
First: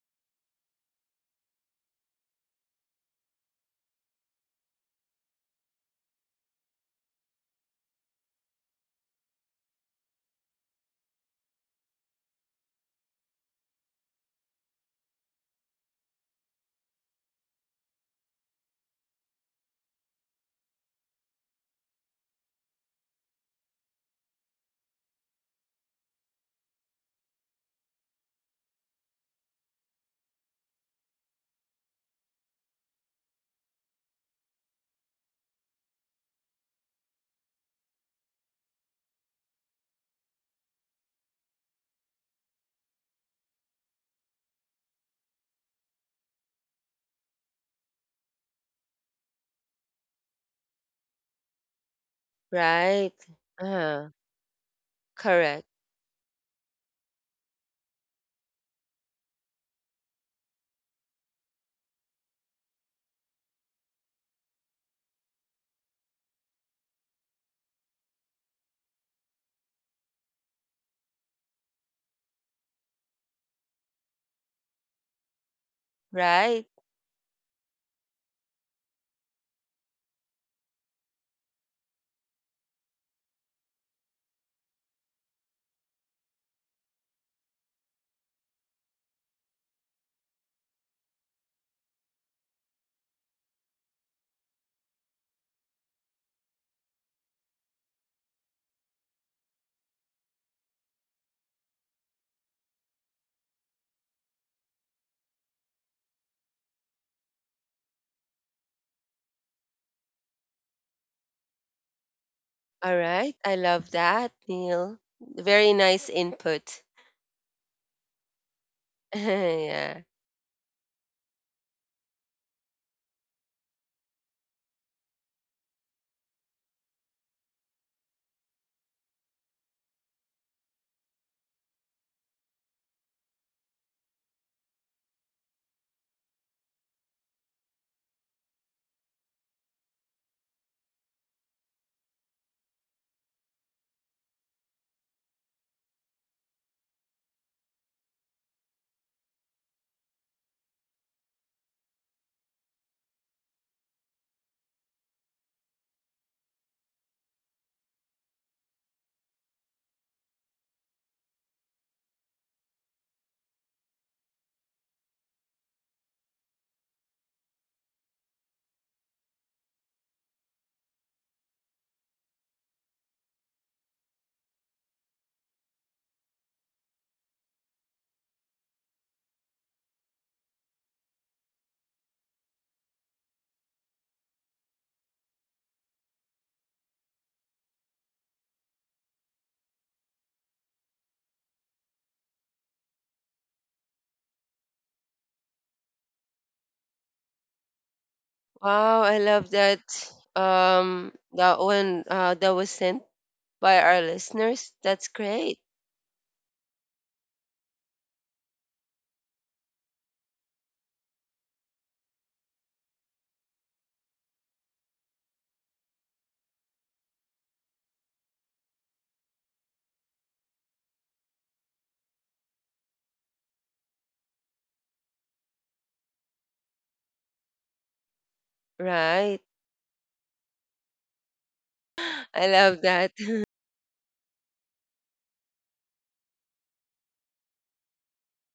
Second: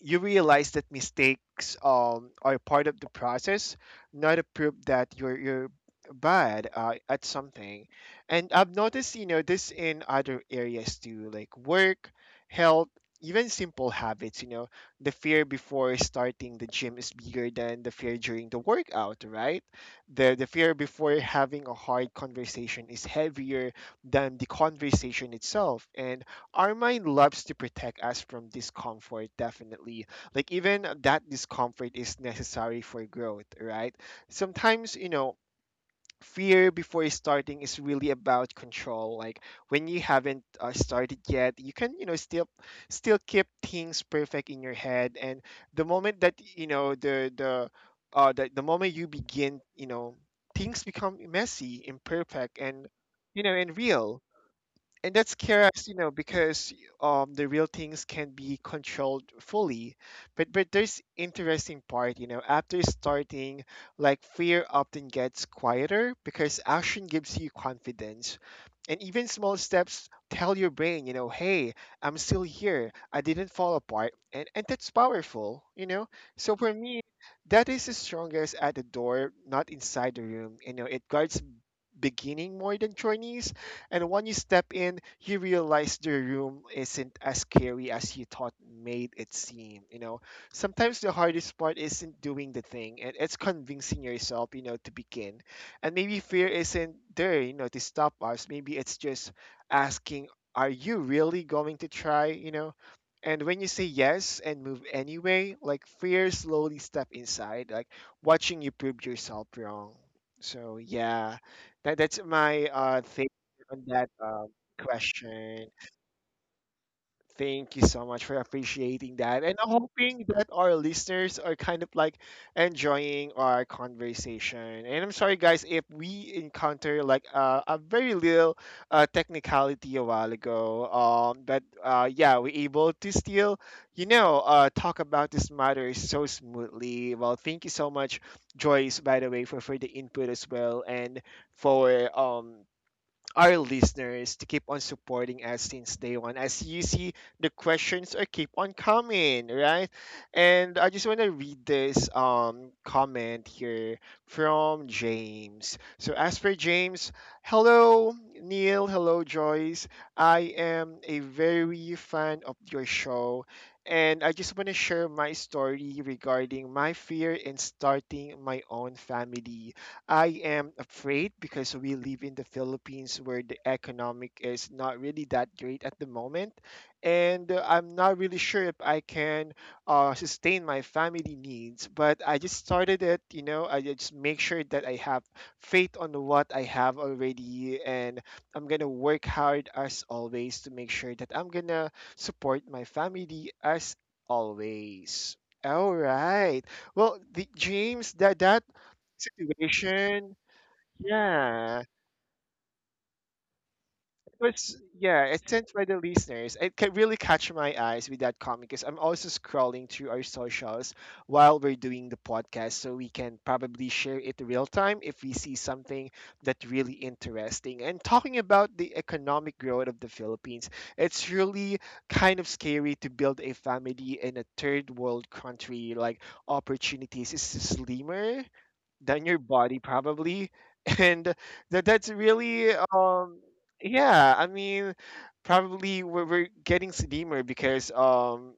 Speaker 1: you realize that mistakes um, are part of the process, not a proof that you're you're bad uh, at something. And I've noticed, you know, this in other areas too, like work, health, even simple habits. You know, the fear before starting the gym is bigger than the fear during the workout, right? The the fear before having a hard conversation is heavier than the conversation itself, and our mind loves to protect us from discomfort definitely, like even that discomfort is necessary for growth, right? Sometimes, you know, fear before starting is really about control, like when you haven't uh, started yet, you can, you know, still still keep things perfect in your head, and the moment that, you know, the the uh the, the moment you begin, you know, things become messy, imperfect, and,
Speaker 2: Right.
Speaker 1: you know, and
Speaker 2: Uh-huh.
Speaker 1: real. And that's
Speaker 2: Correct.
Speaker 1: curious, you know, because um the real things can be controlled fully, but but there's interesting part, you know, after starting, like fear often gets quieter because action gives you confidence, and even small steps tell your brain, you know, hey, I'm still here, I didn't fall apart, and and that's powerful, you know. So
Speaker 2: Right.
Speaker 1: for me, that is the strongest at the door, not inside the room. You know, it guards beginning more than Chinese. And when you step in, you realize the room isn't as scary as you thought made it seem. You know, sometimes the hardest part isn't doing the thing, and it's convincing yourself, you know, to begin. And maybe fear isn't there, you know, to stop us. Maybe it's just asking, are you really going to try, you know? And when you say yes and move anyway, like fear slowly step inside, like watching you prove yourself wrong. So yeah. That that's my
Speaker 2: All
Speaker 1: uh thing
Speaker 2: right. I
Speaker 1: on
Speaker 2: love
Speaker 1: that
Speaker 2: that,
Speaker 1: um
Speaker 2: Neil.
Speaker 1: question.
Speaker 2: Very nice input.
Speaker 1: Thank you so much for appreciating
Speaker 2: [LAUGHS]
Speaker 1: that, and I'm
Speaker 2: Yeah.
Speaker 1: hoping that our listeners are kind of like enjoying our conversation. And I'm sorry, guys, if we encounter like uh, a very little uh, technicality a while ago. Um, but uh, Yeah, we're able to still, you know, uh, talk about this matter so smoothly. Well, thank you so much, Joyce, by the way, for for the input as well, and for um our listeners to keep on supporting us since day one. As you see, the questions are keep on coming, right? And I just want to read this um comment here from James. So as for James, hello Neil, hello Joyce. I am a very fan of your show. And I just want to share my story regarding my fear in starting my own family. I am afraid because we live in the Philippines where the economic is not really that great at the moment, and uh, I'm not really sure if I can uh, sustain my family needs. But I just started it, you know. I just make sure that I have faith on what I have already, and I'm gonna work hard as always to make sure that I'm gonna support my family as always. All right. Well, the, James, that that
Speaker 2: Wow, I love that.
Speaker 1: situation.
Speaker 2: Um, that
Speaker 1: Yeah, it
Speaker 2: one uh, that was sent by our
Speaker 1: was
Speaker 2: listeners. That's
Speaker 1: yeah. It's
Speaker 2: great,
Speaker 1: sent by the listeners. It can really catch my eyes with that comment because I'm also scrolling through our socials while we're doing the podcast, so we can probably share it real time if we see something that really interesting. And talking about the economic growth of the Philippines, it's really kind of scary to build a family in a third world country. Like opportunities is slimmer than your
Speaker 2: right?
Speaker 1: body probably [LAUGHS] and that
Speaker 2: [GASPS]
Speaker 1: that's
Speaker 2: [LAUGHS] I
Speaker 1: really
Speaker 2: love that.
Speaker 1: um
Speaker 2: [LAUGHS]
Speaker 1: yeah, I mean, probably we're, we're getting slimmer because um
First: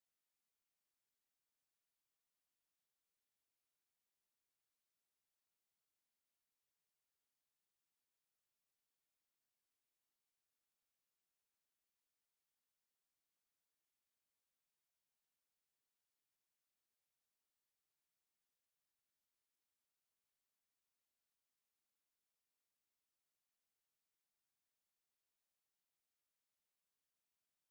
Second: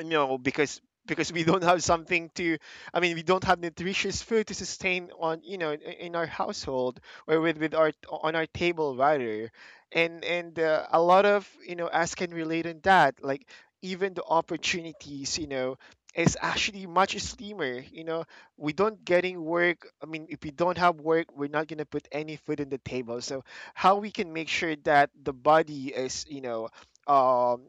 Speaker 1: no, because because we don't have something to, I mean, we don't have nutritious food to sustain on, you know, in in our household, or with with our, on our table rather. And and uh, a lot of, you know, us can relate on that, like even the opportunities, you know, is actually much slimmer, you know. We don't getting work, I mean, if we don't have work, we're not going to put any food on the table. So how we can make sure that the body is, you know, um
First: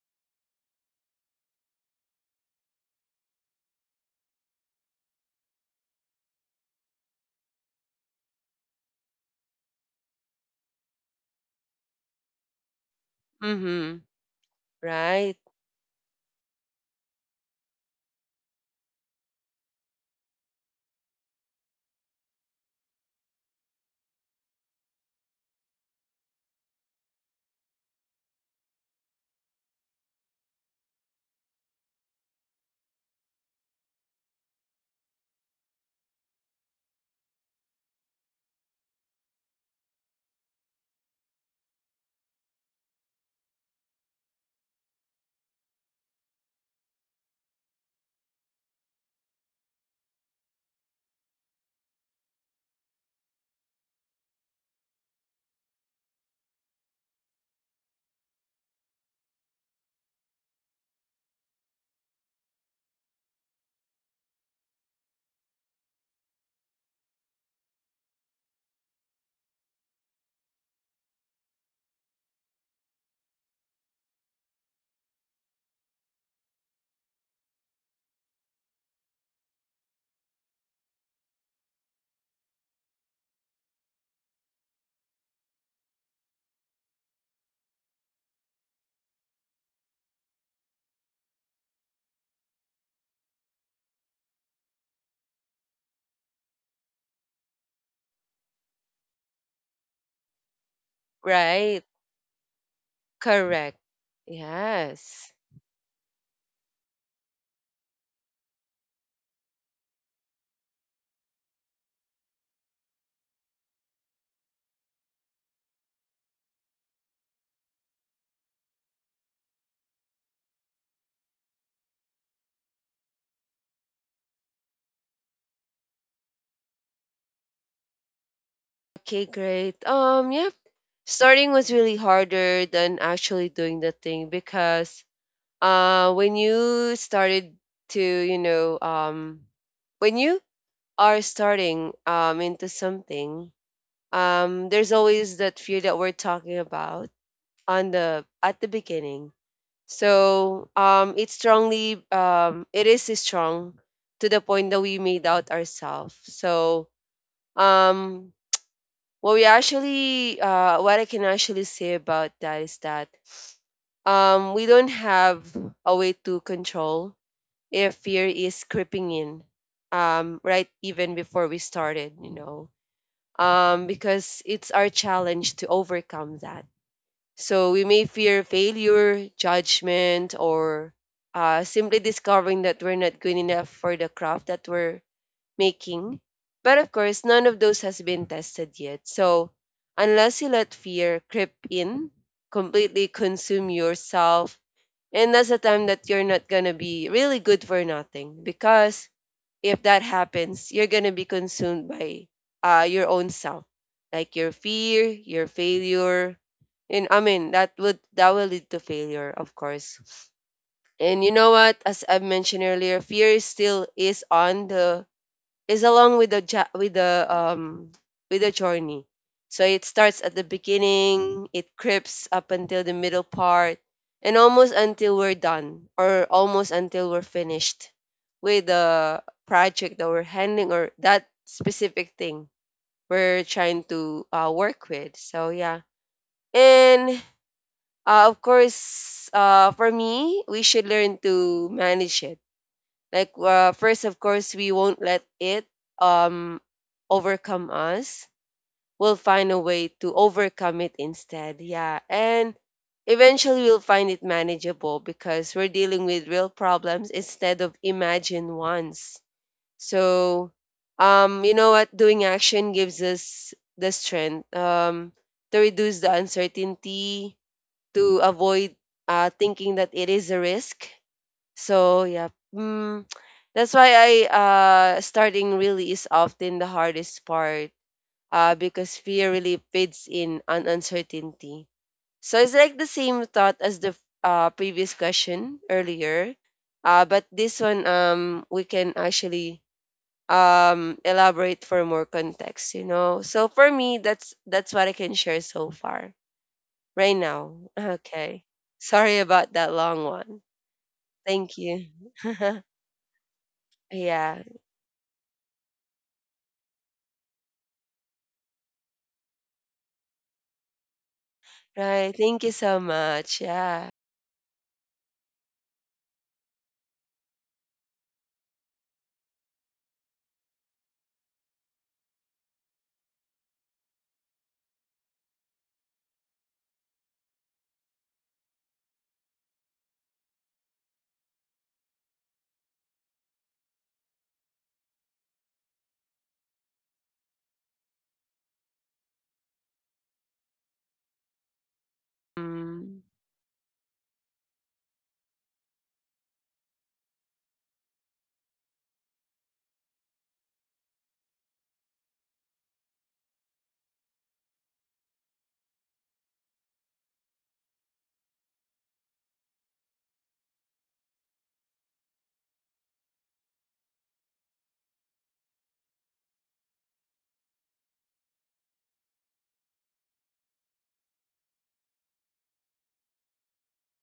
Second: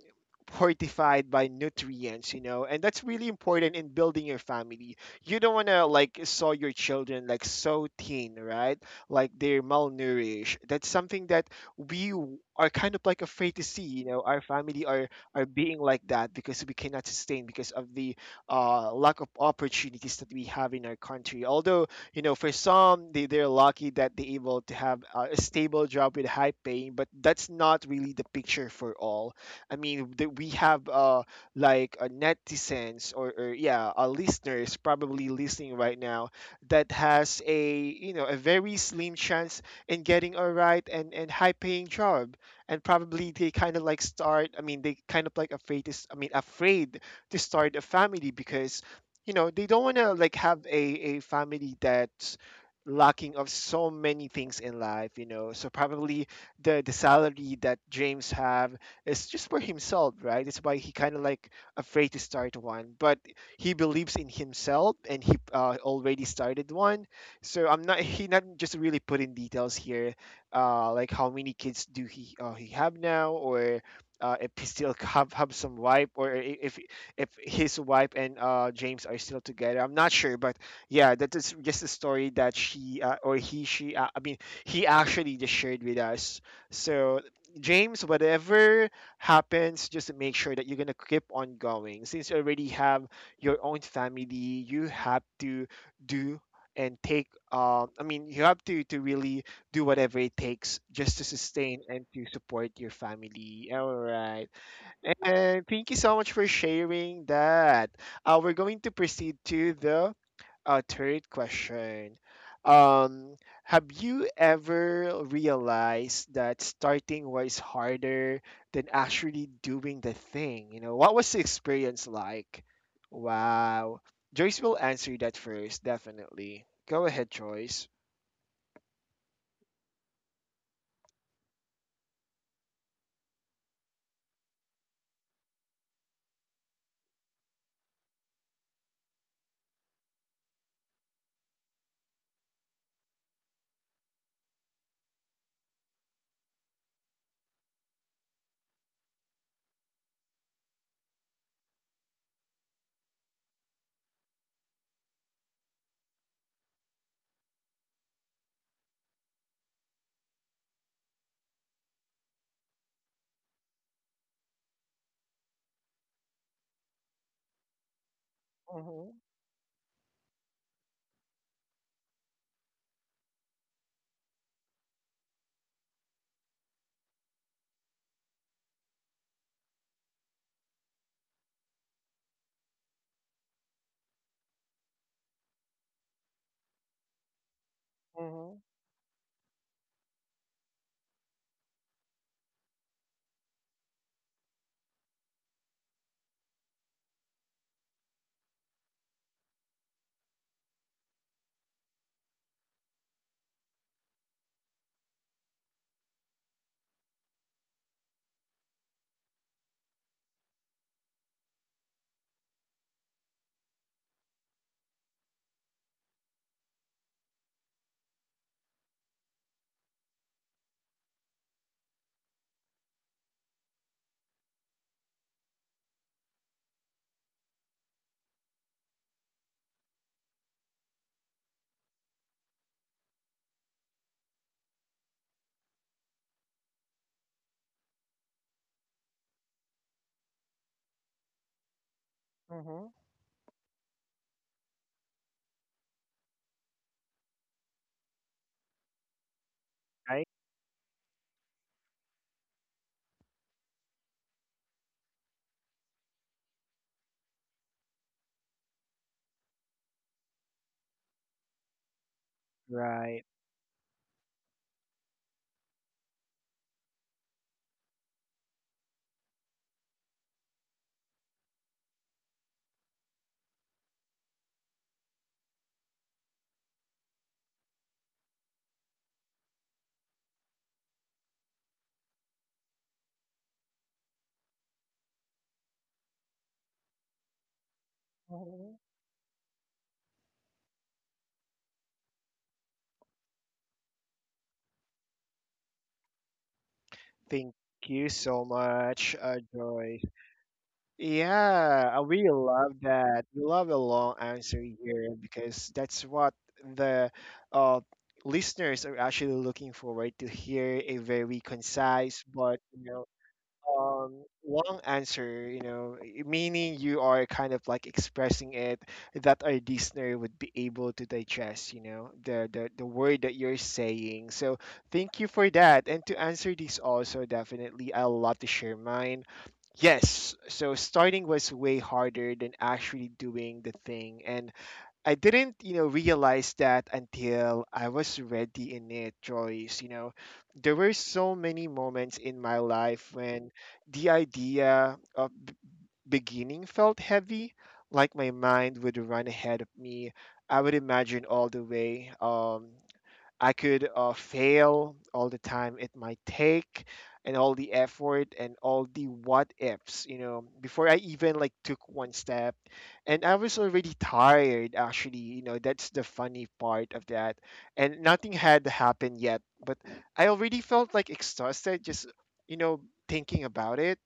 Speaker 1: fortified by nutrients, you know, and that's really important in building your family. You don't want to like saw your children like so thin, right? Like they're malnourished. That's something that we w- are kind of like afraid to see,
Speaker 2: Mm-hmm.
Speaker 1: you know, our family are
Speaker 2: Right,
Speaker 1: are being like that because we cannot sustain because of the uh, lack of opportunities that we have in our country. Although, you know, for some, they, they're lucky that they're able to have uh, a stable job with high paying, but that's not really the picture for all. I mean, that we have uh like uh, netizens or, or yeah, our listeners probably listening right now that has, a you know, a very slim chance in getting a right and and high paying job, and probably they kind of like start. I mean, they kind of like afraid to. s- I mean, afraid to start a family because, you know, they don't want to like have a a family that's lacking of so many things in life, you know. So probably the the salary that James have, it's just for himself, right? It's why he kind of like afraid to start one, but he believes in himself and he uh, already started one. So I'm not [LAUGHS] he not just really put in details here, uh, like how many kids do he uh, he have now or. Uh, if he still [LAUGHS] have, have some wife or i- if if his wife and uh, James are still together, I'm not sure. But yeah, that is just a story that she uh, or he she uh, I mean he actually just shared with us. So James, whatever happens, just to make sure that you're going to keep on going. Since you already have your own family, you have to do and take um, I mean, you have to to really do whatever it takes just to sustain
Speaker 2: right,
Speaker 1: and to support your family,
Speaker 2: correct.
Speaker 1: all right.
Speaker 2: Yes.
Speaker 1: And thank you so much for sharing that. Uh, we're going to proceed to the uh, third question. Um, have you ever realized that starting was harder than actually doing the thing? You know, what was the experience like? Wow. Joyce will answer that first, definitely. Go ahead, Joyce.
Speaker 2: Okay, great. Um, yeah. Starting was really harder than actually doing the thing because uh when you started to, you know, um when you are starting um into something, um, there's always that fear that we're talking about on the at the beginning. So um, it's strongly, um, it is strong to the point that we made out ourselves. So um, what we actually uh, what I can actually say about that is that, um, we don't have a way to control if fear is creeping
Speaker 1: Mhm.
Speaker 2: in, um, right even before we started. You know, um, because it's our challenge to overcome that. So we may fear failure, judgment, or uh, simply discovering that we're not good enough for the craft that we're making. But of course, none of those has been
Speaker 1: Mhm.
Speaker 2: tested yet. So unless you let fear creep in, completely consume yourself, and that's the time that you're not gonna be really good for nothing because if that happens, you're going to be consumed by uh, your own self, like your fear, your failure. And I mean, that would that will lead to failure, of course. And you know what? As I mentioned earlier, fear is still is on the, is along with the jo- with the um with the journey. So it starts at the beginning, it creeps up until the middle part, and almost until we're done, or almost until we're finished with the project that we're handling or that specific thing we're trying to uh, work with. So yeah, and uh, of course, uh, for me, we should learn to manage it
Speaker 1: Mhm.
Speaker 2: like uh, first, of course, we won't let it um overcome us. We'll find a way to
Speaker 1: Right,
Speaker 2: overcome it instead. Yeah, and eventually we'll find it manageable because we're dealing with real problems instead of imagined ones. So, um, you know what? Doing action gives
Speaker 1: right.
Speaker 2: us the strength um to reduce the uncertainty, to avoid uh, thinking that it is a risk, so yeah, mm, [TSK] that's why I uh starting really is often the hardest part uh because fear really feeds in on uncertainty. So it's like the same thought as the uh, previous question earlier, uh, but this one um we
Speaker 1: Mhm.
Speaker 2: can actually um elaborate for more context, you know. So for me, that's that's what I can share so far right
Speaker 1: Thank
Speaker 2: now. [LAUGHS]
Speaker 1: you so
Speaker 2: Okay,
Speaker 1: much,
Speaker 2: sorry
Speaker 1: uh,
Speaker 2: about that
Speaker 1: Joyce.
Speaker 2: long one. Thank you.
Speaker 1: Yeah, uh, we love that. We love a
Speaker 2: [LAUGHS]
Speaker 1: long
Speaker 2: Yeah.
Speaker 1: answer here because that's what the uh, listeners are actually looking forward to hear a very
Speaker 2: Right.
Speaker 1: concise
Speaker 2: Thank you
Speaker 1: but,
Speaker 2: so
Speaker 1: you know,
Speaker 2: much. Yeah.
Speaker 1: um, long answer, you know, i- meaning you are kind of like expressing it that our listener would be able to digest, you know, the the, the word that you're saying. So thank you for that. And to answer this also, definitely, I love to share mine. Yes, so starting was way harder than actually doing the thing. And I didn't, you know, realize that until I was ready in it, Joyce. You know, there were so many moments in my
Speaker 2: Mm.
Speaker 1: life when the idea of b- beginning felt heavy, like my mind would run ahead of me. I would imagine all the way. Um, I could uh, fail all the time it might take and all the effort and all the what ifs, you know, before I even like took one step. And I was already tired actually, you know, that's the funny part of that. And nothing had happened yet, but I already felt like exhausted just, you know, thinking about it.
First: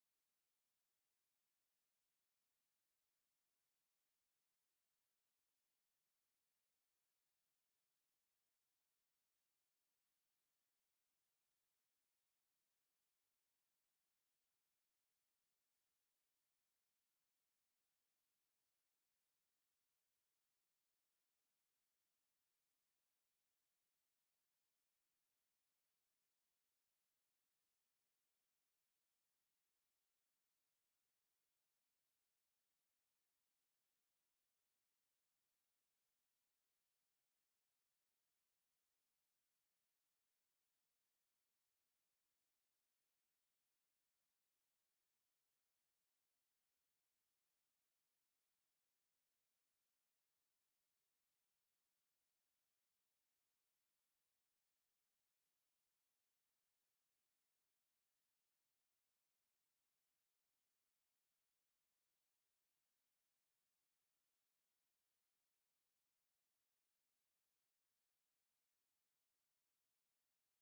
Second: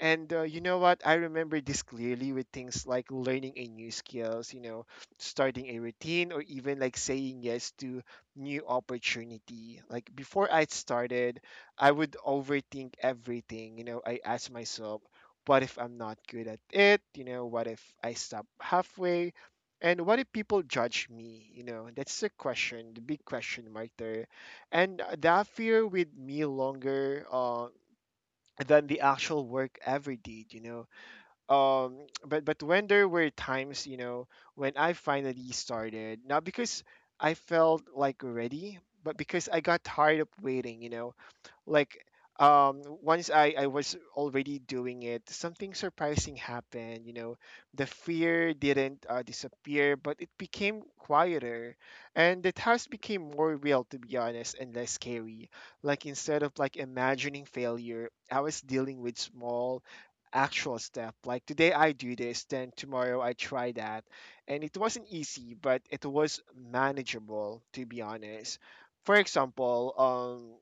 Speaker 1: And uh, you know what? I remember this clearly with things like learning a new skills, you know, starting a routine or even like saying yes to new opportunity. Like before I started, I would overthink everything. You know, I ask myself, what if I'm not good at it? You know, what if I stop halfway? And what if people judge me? You know, that's the question, the big question mark there. And that fear with me longer uh, than the actual work ever did, you know, um but but when there were times, you know, when I finally started not because I felt like ready but because I got tired of waiting, you know, like, um once I I was already doing it, something surprising happened, you know. The fear didn't uh, disappear, but it became quieter, and the task became more real, to be honest, and less scary. Like instead of like imagining failure, I was dealing with small actual step, like today I do this, then tomorrow I try that. And it wasn't easy, but it was manageable, to be honest. For example, um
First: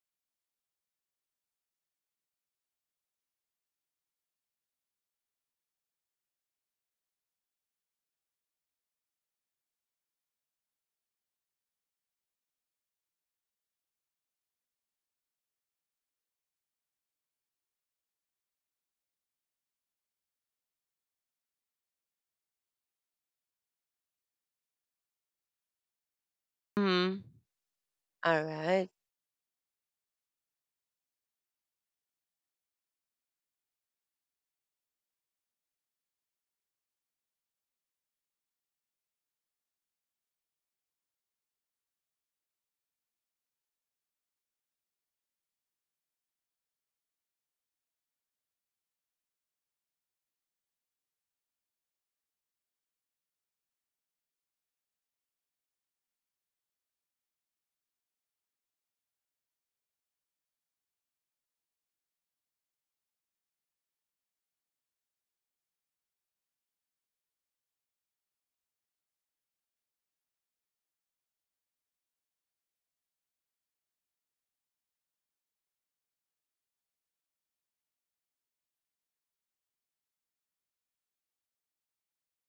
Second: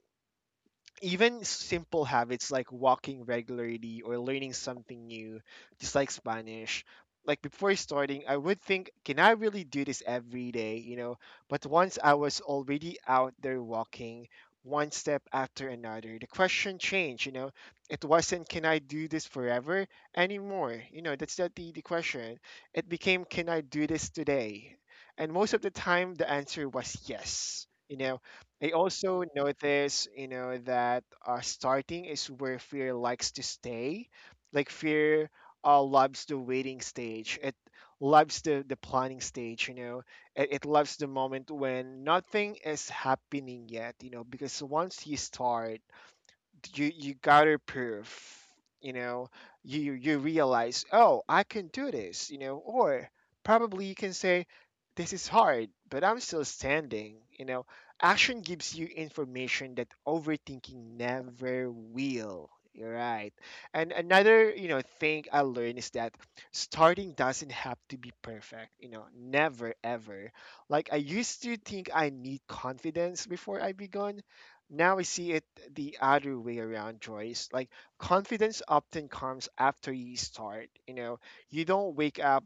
Speaker 1: even simple habits like walking regularly or learning something new, just like Spanish. Like before starting, I would think, can I really do this every day? You know, but once I was already out there walking, one step after another, the question changed. You know, it wasn't, can I do this forever anymore? You know, that's not the, the question. It became, can I do this today? And most of the time, the answer was
Speaker 2: Mm.
Speaker 1: yes. You know,
Speaker 2: All
Speaker 1: I
Speaker 2: right.
Speaker 1: also notice, you know, that uh, starting is where fear likes to stay. Like fear uh, loves the waiting stage. It loves the, the planning stage, you know. It, it loves the moment when nothing is happening yet, you know, because once you start, you you gotta prove, you know, you you realize, oh, I can do this, you know, or probably you can say this is hard but I'm still standing, you know. Action gives you information that overthinking never will. You're right. And another you know thing I learned is that starting doesn't have to be perfect, you know, never ever. Like I used to think I need confidence before I begun. Now I see it the other way around, Joyce. Like confidence often comes after you start. You know, you don't wake up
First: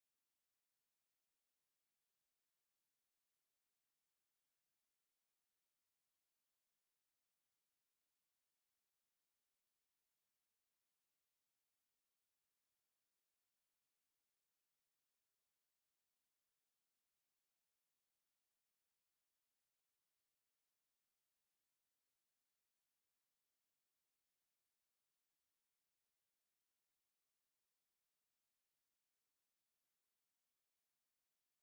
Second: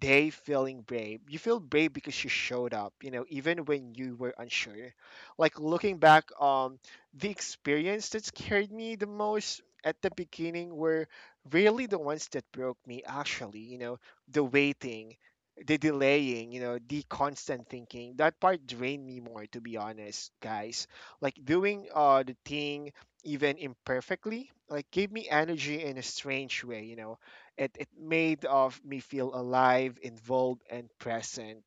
Speaker 1: they feeling brave. You feel brave because you showed up, you know, even when you were unsure. Like looking back, um, the experience that scared me the most at the beginning were really the ones that broke me actually, you know, the waiting, the delaying, you know, the constant thinking. That part drained me more, to be honest, guys. Like doing uh the thing, even imperfectly, like gave me energy in a strange way, you know, it it made of me feel alive, involved, and present.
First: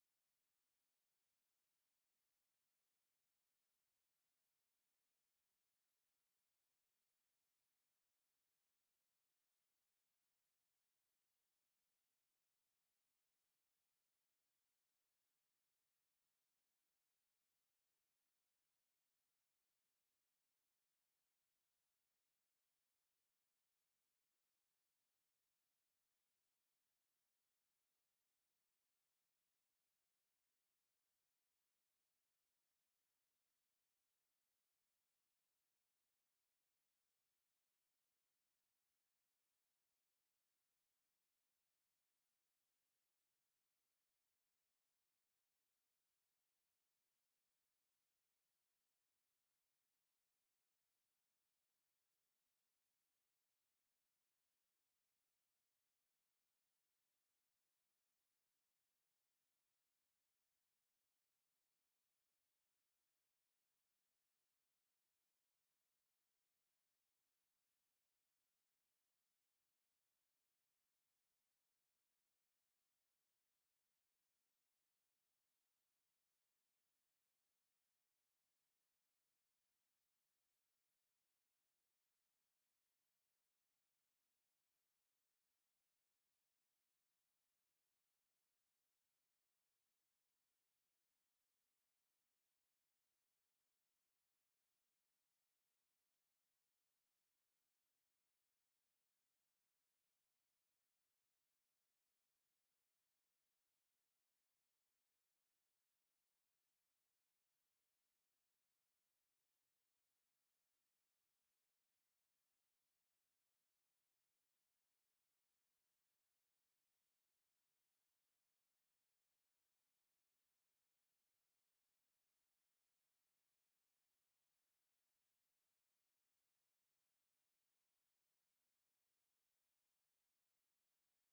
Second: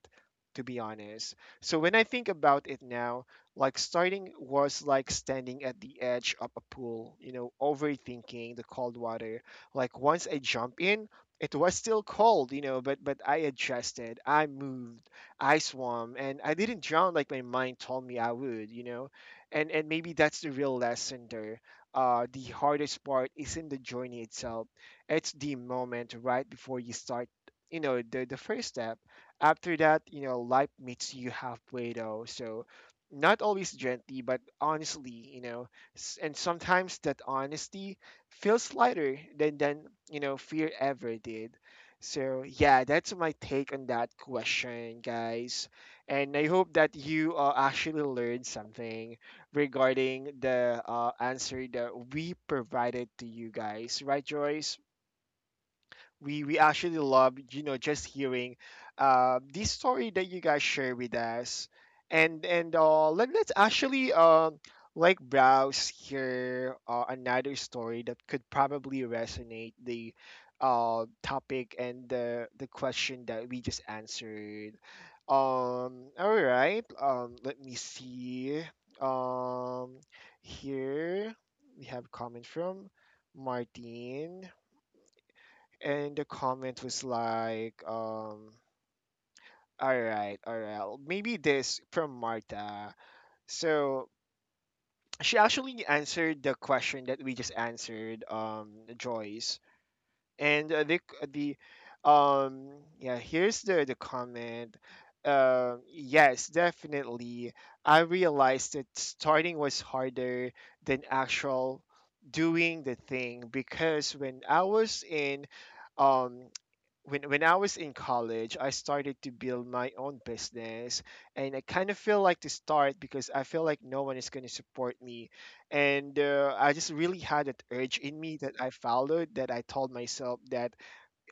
Speaker 1: To be honest, so when I think about it now, like starting was like standing at the edge of a pool, you know, overthinking the cold water. Like once I jump in, it was still cold, you know, but but I adjusted, I moved, I swam, and I didn't drown like my mind told me I would, you know. And and maybe that's the real lesson there. Uh, the hardest part isn't the journey itself. It's the moment right before you start, you know, the the first step. After that, you know, life meets you halfway, though, so not always gently but honestly, you know. S- and sometimes that honesty feels lighter than than you know fear ever did. So yeah, that's my take on that question, guys, and I hope that you uh, actually learned something regarding the uh, answer that we provided to you guys, right, Joyce? We we actually love, you know, just hearing uh, this story that you guys share with us. And and uh, let, let's actually um like browse here uh, another story that could probably resonate the uh, topic and the the question that we just answered. Um all right, um let me see. um Here we have comment from Martin. And the comment was like, um, all right, all right, maybe this from Marta. So she actually answered the question that we just answered, um, Joyce, and uh, the the um yeah, here's the the comment. Um yes, definitely. I realized that starting was harder than actual doing the thing, because when I was in um when when I was in college, I started to build my own business, and I kind of feel like to start because I feel like no one is going to support me, and uh, I just really had that urge in me that I followed. That I told myself that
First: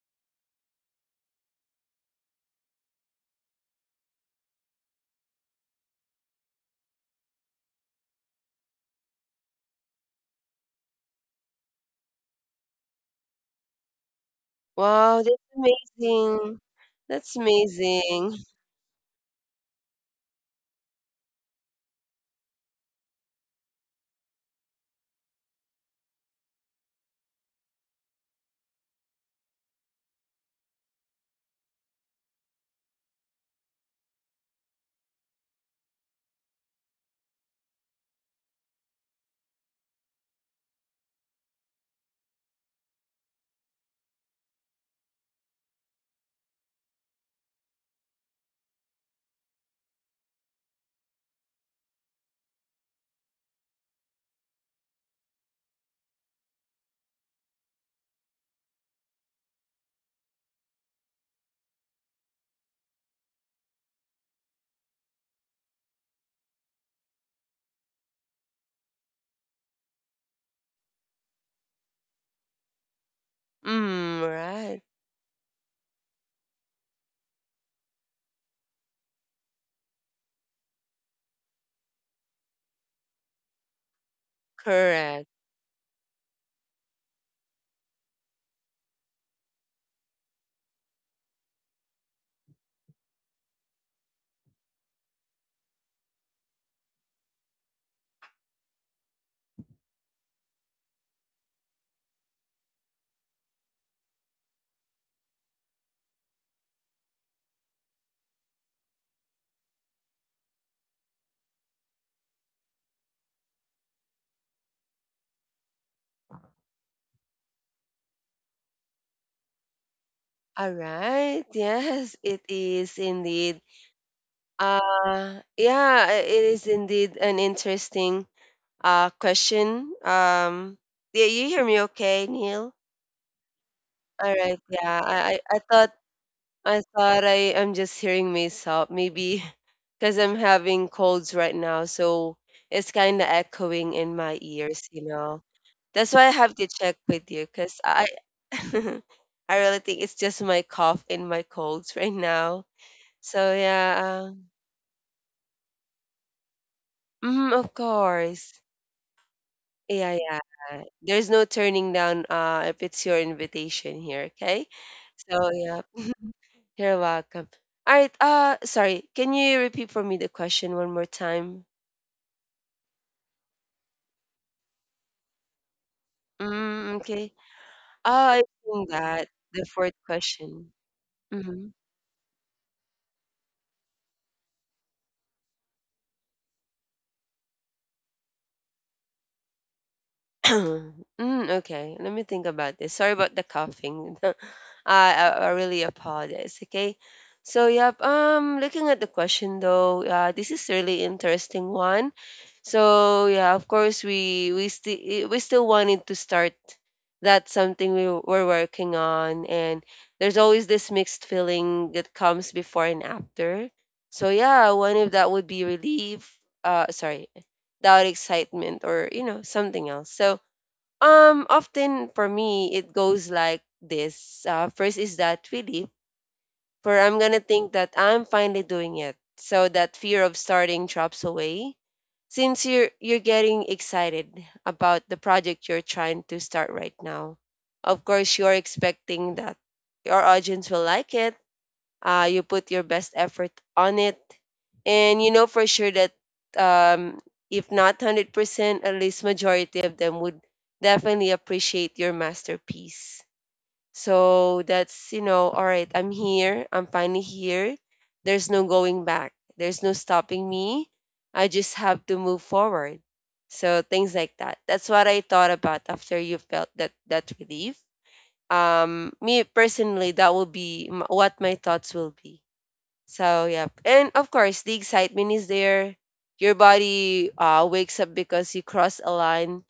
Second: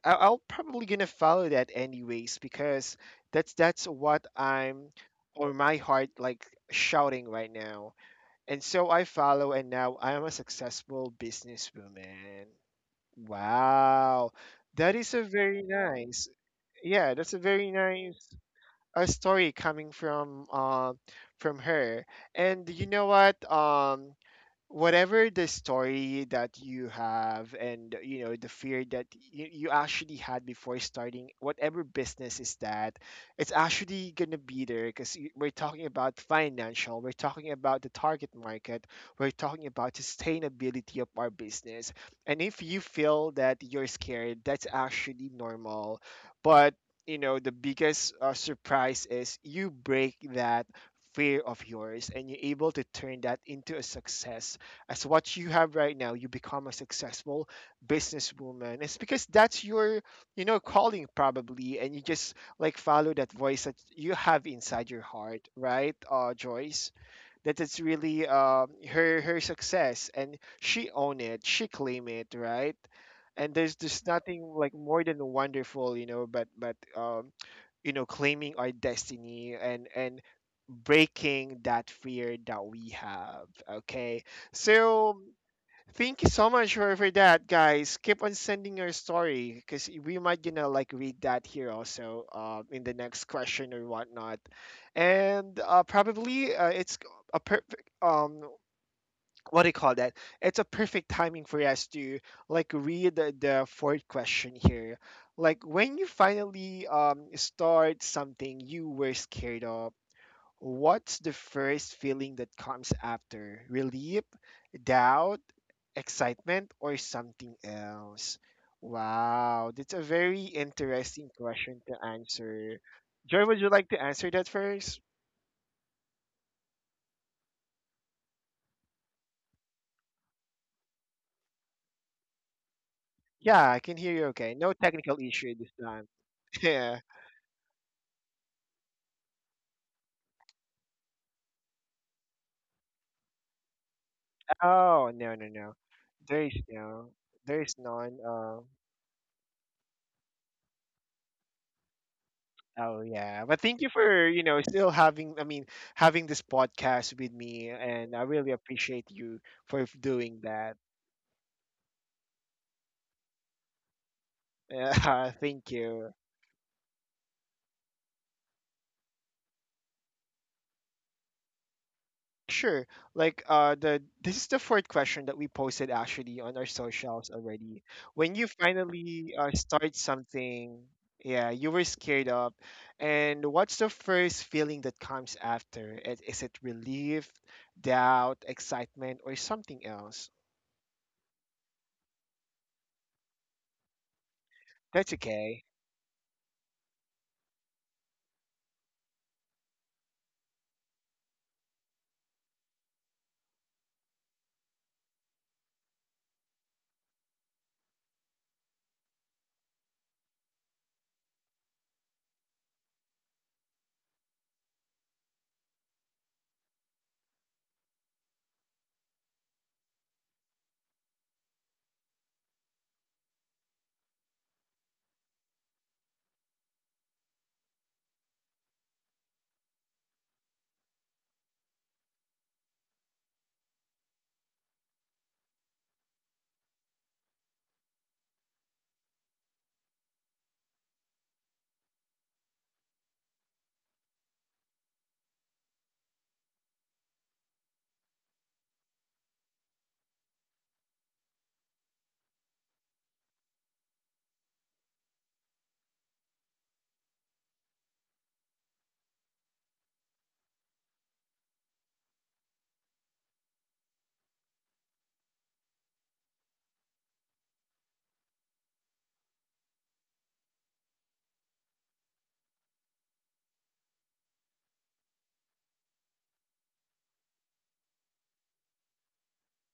Speaker 1: I- I'll probably gonna follow that anyways, because that's that's what I'm, or my heart like shouting right now, and so I follow, and now I am a successful businesswoman. Wow. That is
Speaker 2: Wow,
Speaker 1: a
Speaker 2: that's
Speaker 1: very nice.
Speaker 2: amazing.
Speaker 1: Yeah, that's
Speaker 2: That's
Speaker 1: a very nice
Speaker 2: amazing.
Speaker 1: uh, story coming from uh, from her. And you know what, um whatever the story that you have, and you know the fear that you, you actually had before starting whatever business is, that it's actually going to be there, because we're talking about financial, we're talking about the target market, we're talking about sustainability of our business. And if you feel that you're scared, that's actually normal. But you know, the biggest uh, surprise is you break that fear of yours and you're able to turn that into a success, as what you have right now. You become a successful businesswoman. It's because that's your, you know, calling probably, and you just like follow that voice that you have inside your heart, right, uh Joyce? That it's really um, her her success, and she own it, she claim it, right? And there's just
Speaker 2: Mm,
Speaker 1: nothing like
Speaker 2: right.
Speaker 1: more than wonderful, you know, but but um, you know, claiming our destiny and and breaking that fear that we have, okay? So
Speaker 2: Correct.
Speaker 1: thank you so much for, for that, guys. Keep on sending your story, because we might, you know, like read that here also uh, in the next question or whatnot. And uh, probably uh, it's a perfect, um, what do you call that, it's a perfect timing for us to like read the, the fourth question here. Like when you finally um, start something you were scared of, what's the first feeling that comes after? Relief, doubt, excitement, or something else? Wow, that's a very
Speaker 2: All
Speaker 1: interesting
Speaker 2: right.
Speaker 1: question to
Speaker 2: Yes, it
Speaker 1: answer.
Speaker 2: is
Speaker 1: Joy, would
Speaker 2: indeed.
Speaker 1: you like to answer that first?
Speaker 2: Uh yeah, i- it is indeed an interesting uh question. Um, yeah, you hear me okay, Neil?
Speaker 1: Yeah, I can hear you
Speaker 2: All
Speaker 1: okay.
Speaker 2: right.
Speaker 1: No
Speaker 2: Yeah.
Speaker 1: technical
Speaker 2: I I,
Speaker 1: issue
Speaker 2: I
Speaker 1: this
Speaker 2: thought
Speaker 1: time. [LAUGHS]
Speaker 2: I
Speaker 1: Yeah.
Speaker 2: thought I am just hearing myself, maybe. [LAUGHS] Because I'm having colds right now, so it's kind of echoing in my ears, you
Speaker 1: Oh, no,
Speaker 2: know.
Speaker 1: no, no.
Speaker 2: That's why I
Speaker 1: There is
Speaker 2: have to check
Speaker 1: no.
Speaker 2: with you,
Speaker 1: There is
Speaker 2: because I,
Speaker 1: none.
Speaker 2: [LAUGHS]
Speaker 1: Uh,
Speaker 2: I really think it's just my cough and my colds right now.
Speaker 1: Oh yeah,
Speaker 2: So
Speaker 1: but thank you for,
Speaker 2: yeah,
Speaker 1: you know, still having, I mean, having this podcast with
Speaker 2: mm,
Speaker 1: me,
Speaker 2: of
Speaker 1: and I really
Speaker 2: course,
Speaker 1: appreciate you for f-
Speaker 2: yeah,
Speaker 1: doing that. [LAUGHS]
Speaker 2: yeah. There's no turning down uh if it's your invitation here, okay?
Speaker 1: Uh,
Speaker 2: So
Speaker 1: thank
Speaker 2: yeah,
Speaker 1: you.
Speaker 2: you're welcome. All right. Uh, sorry. Can you repeat for me the question one more time?
Speaker 1: Sure. Like uh, the this is the fourth question that we posted actually on our
Speaker 2: Mm,
Speaker 1: socials
Speaker 2: okay.
Speaker 1: already.
Speaker 2: Oh,
Speaker 1: When you
Speaker 2: I've seen that.
Speaker 1: finally uh,
Speaker 2: The
Speaker 1: start
Speaker 2: fourth question.
Speaker 1: something, yeah, you
Speaker 2: Mhm.
Speaker 1: were scared of, and what's the first feeling that comes after? Is, is it relief, doubt, excitement, or something else?
Speaker 2: [CLEARS THROAT] Mm, okay, let me think about this. Sorry about the coughing. [LAUGHS]
Speaker 1: That's
Speaker 2: I, I I
Speaker 1: okay.
Speaker 2: really apologize. Okay, so yep. Um, looking at the question though, uh, this is really interesting one. So yeah, of course we we still we still wanted to start. That's something we were working on, and there's always this mixed feeling that comes before and after. So yeah, one of that would be relief. Uh, sorry, doubt, excitement, or you know something else. So um, often for me, it goes like this. Uh, first is that relief, for I'm gonna think that I'm finally doing it. So that fear of starting drops away, since you're you're getting excited about the project you're trying to start right now. Of course, you're expecting that your audience will like it, uh, you put your best effort on it, and you know for sure that, um, if not one hundred percent at least majority of them would definitely appreciate your masterpiece. So that's, you know, all right, I'm here, I'm finally here, there's no going back, there's no stopping me, I just have to move forward. So things like that, that's what I thought about after you felt that that relief. Um, me personally, that will be m- what my thoughts will be. So yeah, and of course the excitement is there. Your body uh, wakes up because you cross a line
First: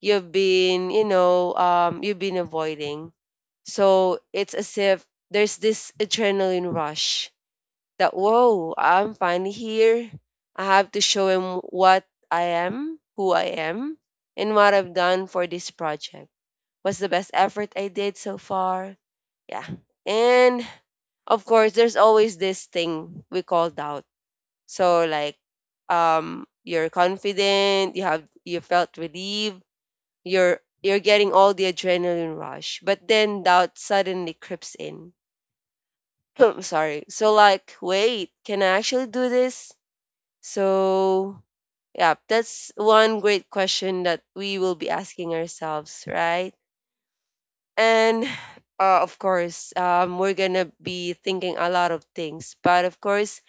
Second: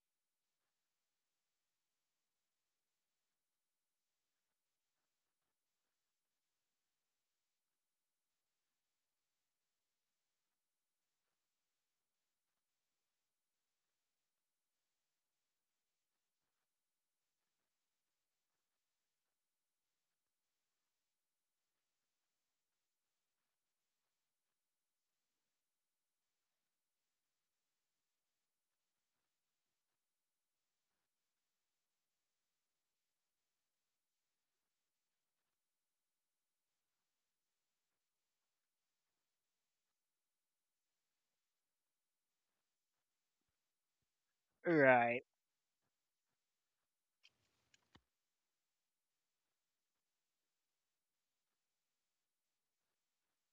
Speaker 2: you've been, you know, um, you've been avoiding. So it's as if there's this adrenaline rush that whoa, I'm finally here. I have to show him what I am, who I am, and what I've done for this project. What's the best effort I did so far? Yeah. And of course, there's always this thing we call doubt. So like, um, you're confident, you have you felt relieved, you're you're getting all the adrenaline rush, but then doubt suddenly creeps in. [CLEARS THROAT] Sorry. So like, wait, can I actually do this? So yeah, that's one great question that we will be
Speaker 1: Right.
Speaker 2: asking ourselves, right? And [SIGHS] uh, of course, um, we're gonna be thinking a lot of things, but of course,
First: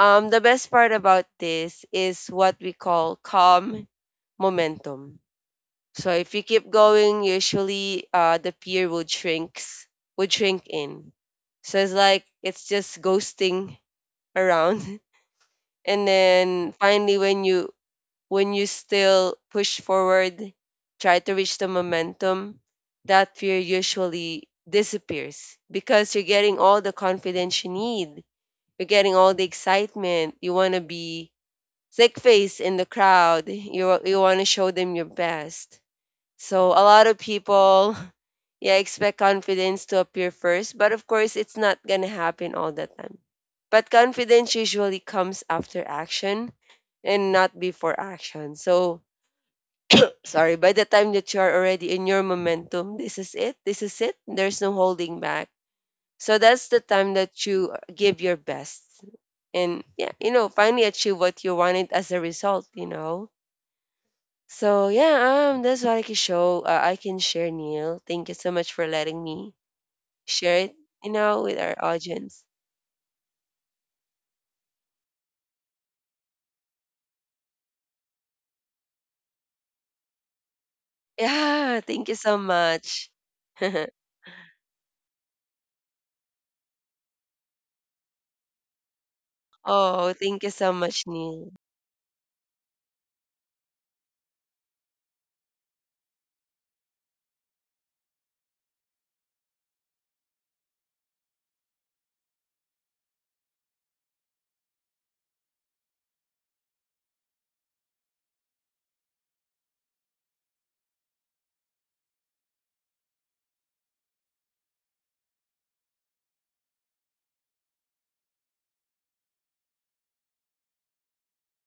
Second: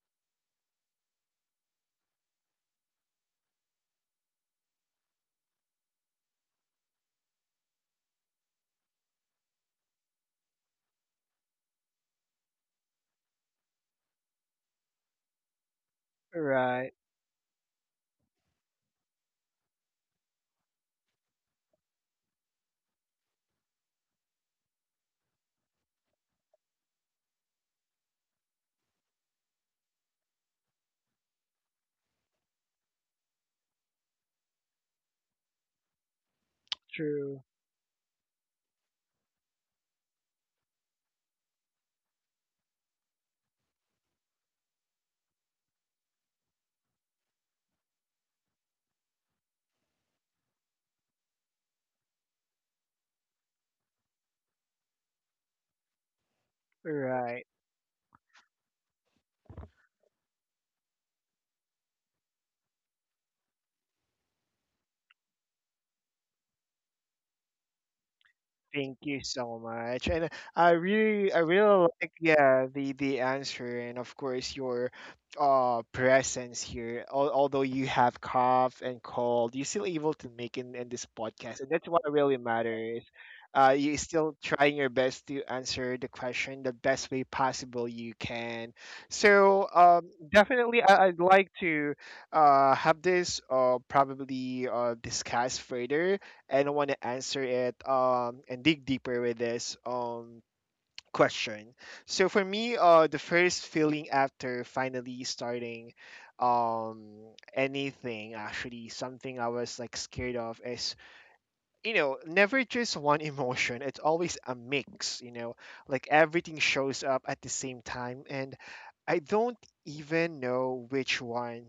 Speaker 2: um, the best part about this is what we call calm momentum. So if you keep going, usually, uh, the peer would shrinks would shrink in. So it's like it's just ghosting around, [LAUGHS] and then
Speaker 1: Right,
Speaker 2: finally when you when you still push forward, try to reach the momentum, that fear usually disappears because you're getting all the confidence you need. You're getting all the excitement. You want to be sick face in the crowd. You you want to show them your best. So a lot of
Speaker 1: true,
Speaker 2: people [LAUGHS] yeah, expect confidence to appear first, but of course it's not going to happen all the time. But confidence usually comes after action and not before action. So, sorry, by the time that you are already in your momentum, this is it. This is it. There's no holding back. So that's the time that
Speaker 1: right.
Speaker 2: you give your best. And yeah, you know, finally achieve what you wanted as a result, you know. So yeah, um, that's what I can show. Uh, I can share, Neil. Thank you so much for
Speaker 1: Thank
Speaker 2: letting
Speaker 1: you
Speaker 2: me
Speaker 1: so much. And
Speaker 2: share
Speaker 1: I
Speaker 2: it. You
Speaker 1: really,
Speaker 2: know,
Speaker 1: I
Speaker 2: with our
Speaker 1: really like,
Speaker 2: audience. [LAUGHS]
Speaker 1: yeah, the the answer, and of course your uh presence here. Al, although you have cough and cold, you're still able to make in in this podcast, and
Speaker 2: Yeah,
Speaker 1: that's what
Speaker 2: thank you so
Speaker 1: really matters.
Speaker 2: much.
Speaker 1: Uh, you're still trying your best to answer the question the best way possible you can.
Speaker 2: [LAUGHS]
Speaker 1: So, um,
Speaker 2: Oh, thank you so
Speaker 1: definitely,
Speaker 2: much,
Speaker 1: I, I'd like
Speaker 2: Neil.
Speaker 1: to uh have this uh probably uh discuss further and want to answer it, um, and dig deeper with this um, question. So for me, uh, the first feeling after finally starting um, anything, actually something I was like scared of, is, you know, never just one emotion. It's always a mix, you know, like everything shows up at the same time. And I don't even know which one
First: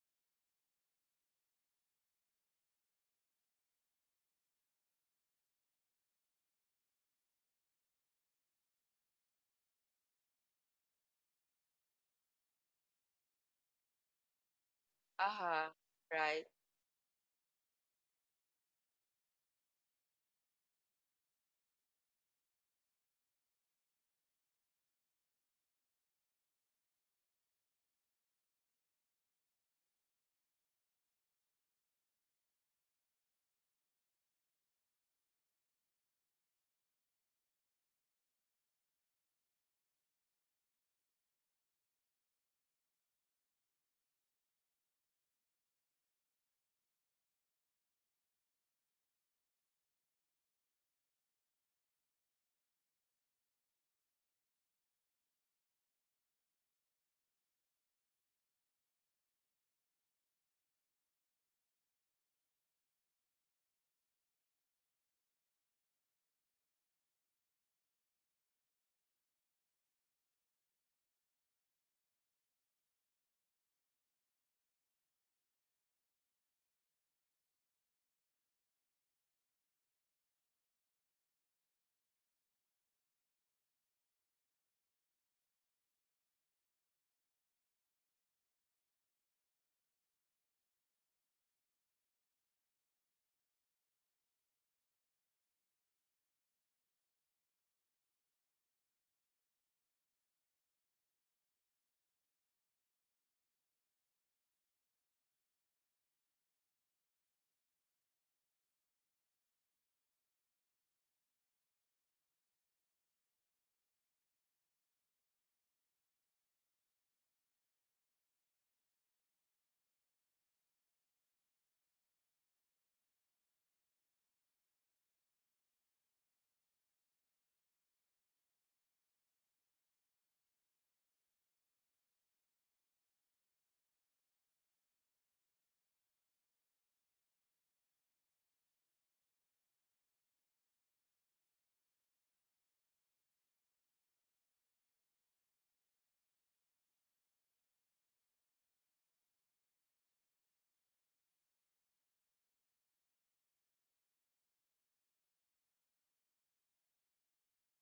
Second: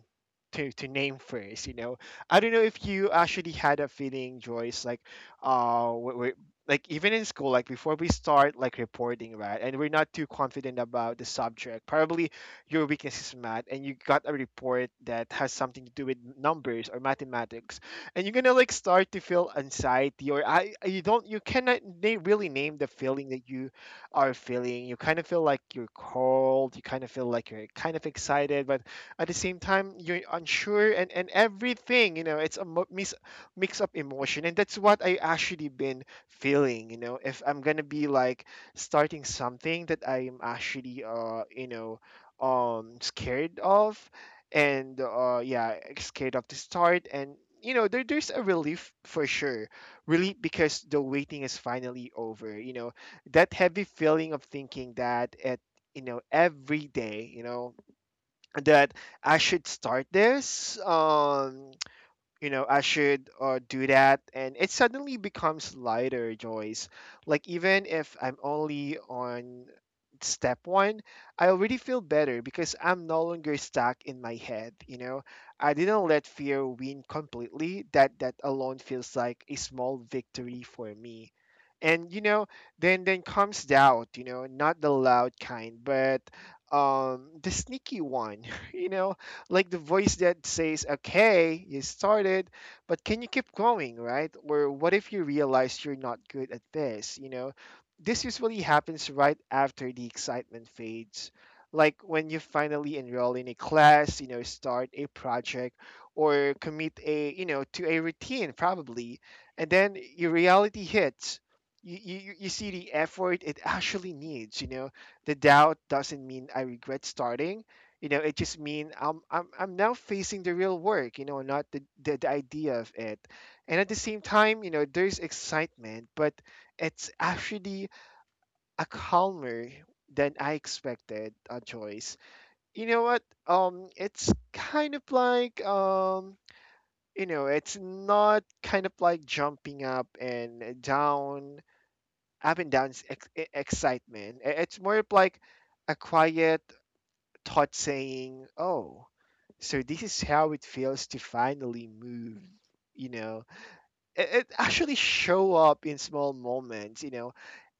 Speaker 1: to, to name first, you know. I don't know if you actually had a feeling, Joyce, like, uh, we we- like even in school, like before we start like reporting, right, and we're not too confident about the subject. Probably your weakness is math, and you got a report that has
Speaker 2: Uh-huh.
Speaker 1: something to do with
Speaker 2: Right.
Speaker 1: numbers or mathematics, and you're gonna like start to feel anxiety, or I, you don't, you cannot na- really name the feeling that you are feeling. You kind of feel like you're cold. You kind of feel like you're kind of excited, but at the same time you're unsure and and everything. You know, it's a mo- mix mix up emotion, and that's what I actually been feeling. You know, if I'm gonna be like starting something that I'm actually uh you know um scared of, and uh yeah, scared of the start. And you know, there, there's a relief for sure. Relief because the waiting is finally over, you know, that heavy feeling of thinking that at, you know, every day, you know, that I should start this, um you know, I should uh, do that, and it suddenly becomes lighter, Joyce. Like even if I'm only on step one, I already feel better because I'm no longer stuck in my head, you know. I didn't let fear win completely. That that alone feels like a small victory for me. And you know, then then comes doubt, you know, not the loud kind but um the sneaky one, [LAUGHS] you know, like the voice that says, okay, you started, but can you keep going, right? Or what if you realize you're not good at this? You know, this usually happens right after the excitement fades. Like when you finally enroll in a class, you know, start a project or commit a, you know, to a routine probably. And then your reality hits. You, you, you see the effort it [LAUGHS] actually needs, you know. The doubt doesn't mean I regret starting, you know, it just mean i'm i'm, I'm now facing the real work, you know, not the, the the idea of it. And at the same time, you know, there's excitement, but it's actually a calmer than I expected, a choice, you know what, um it's kind of like, um you know, it's not kind of like jumping up and down, up and down ex- e- excitement. I- it's more of like a quiet thought saying, "Oh, so this is how it feels to finally move." You know, it, it actually show up in small moments. You know,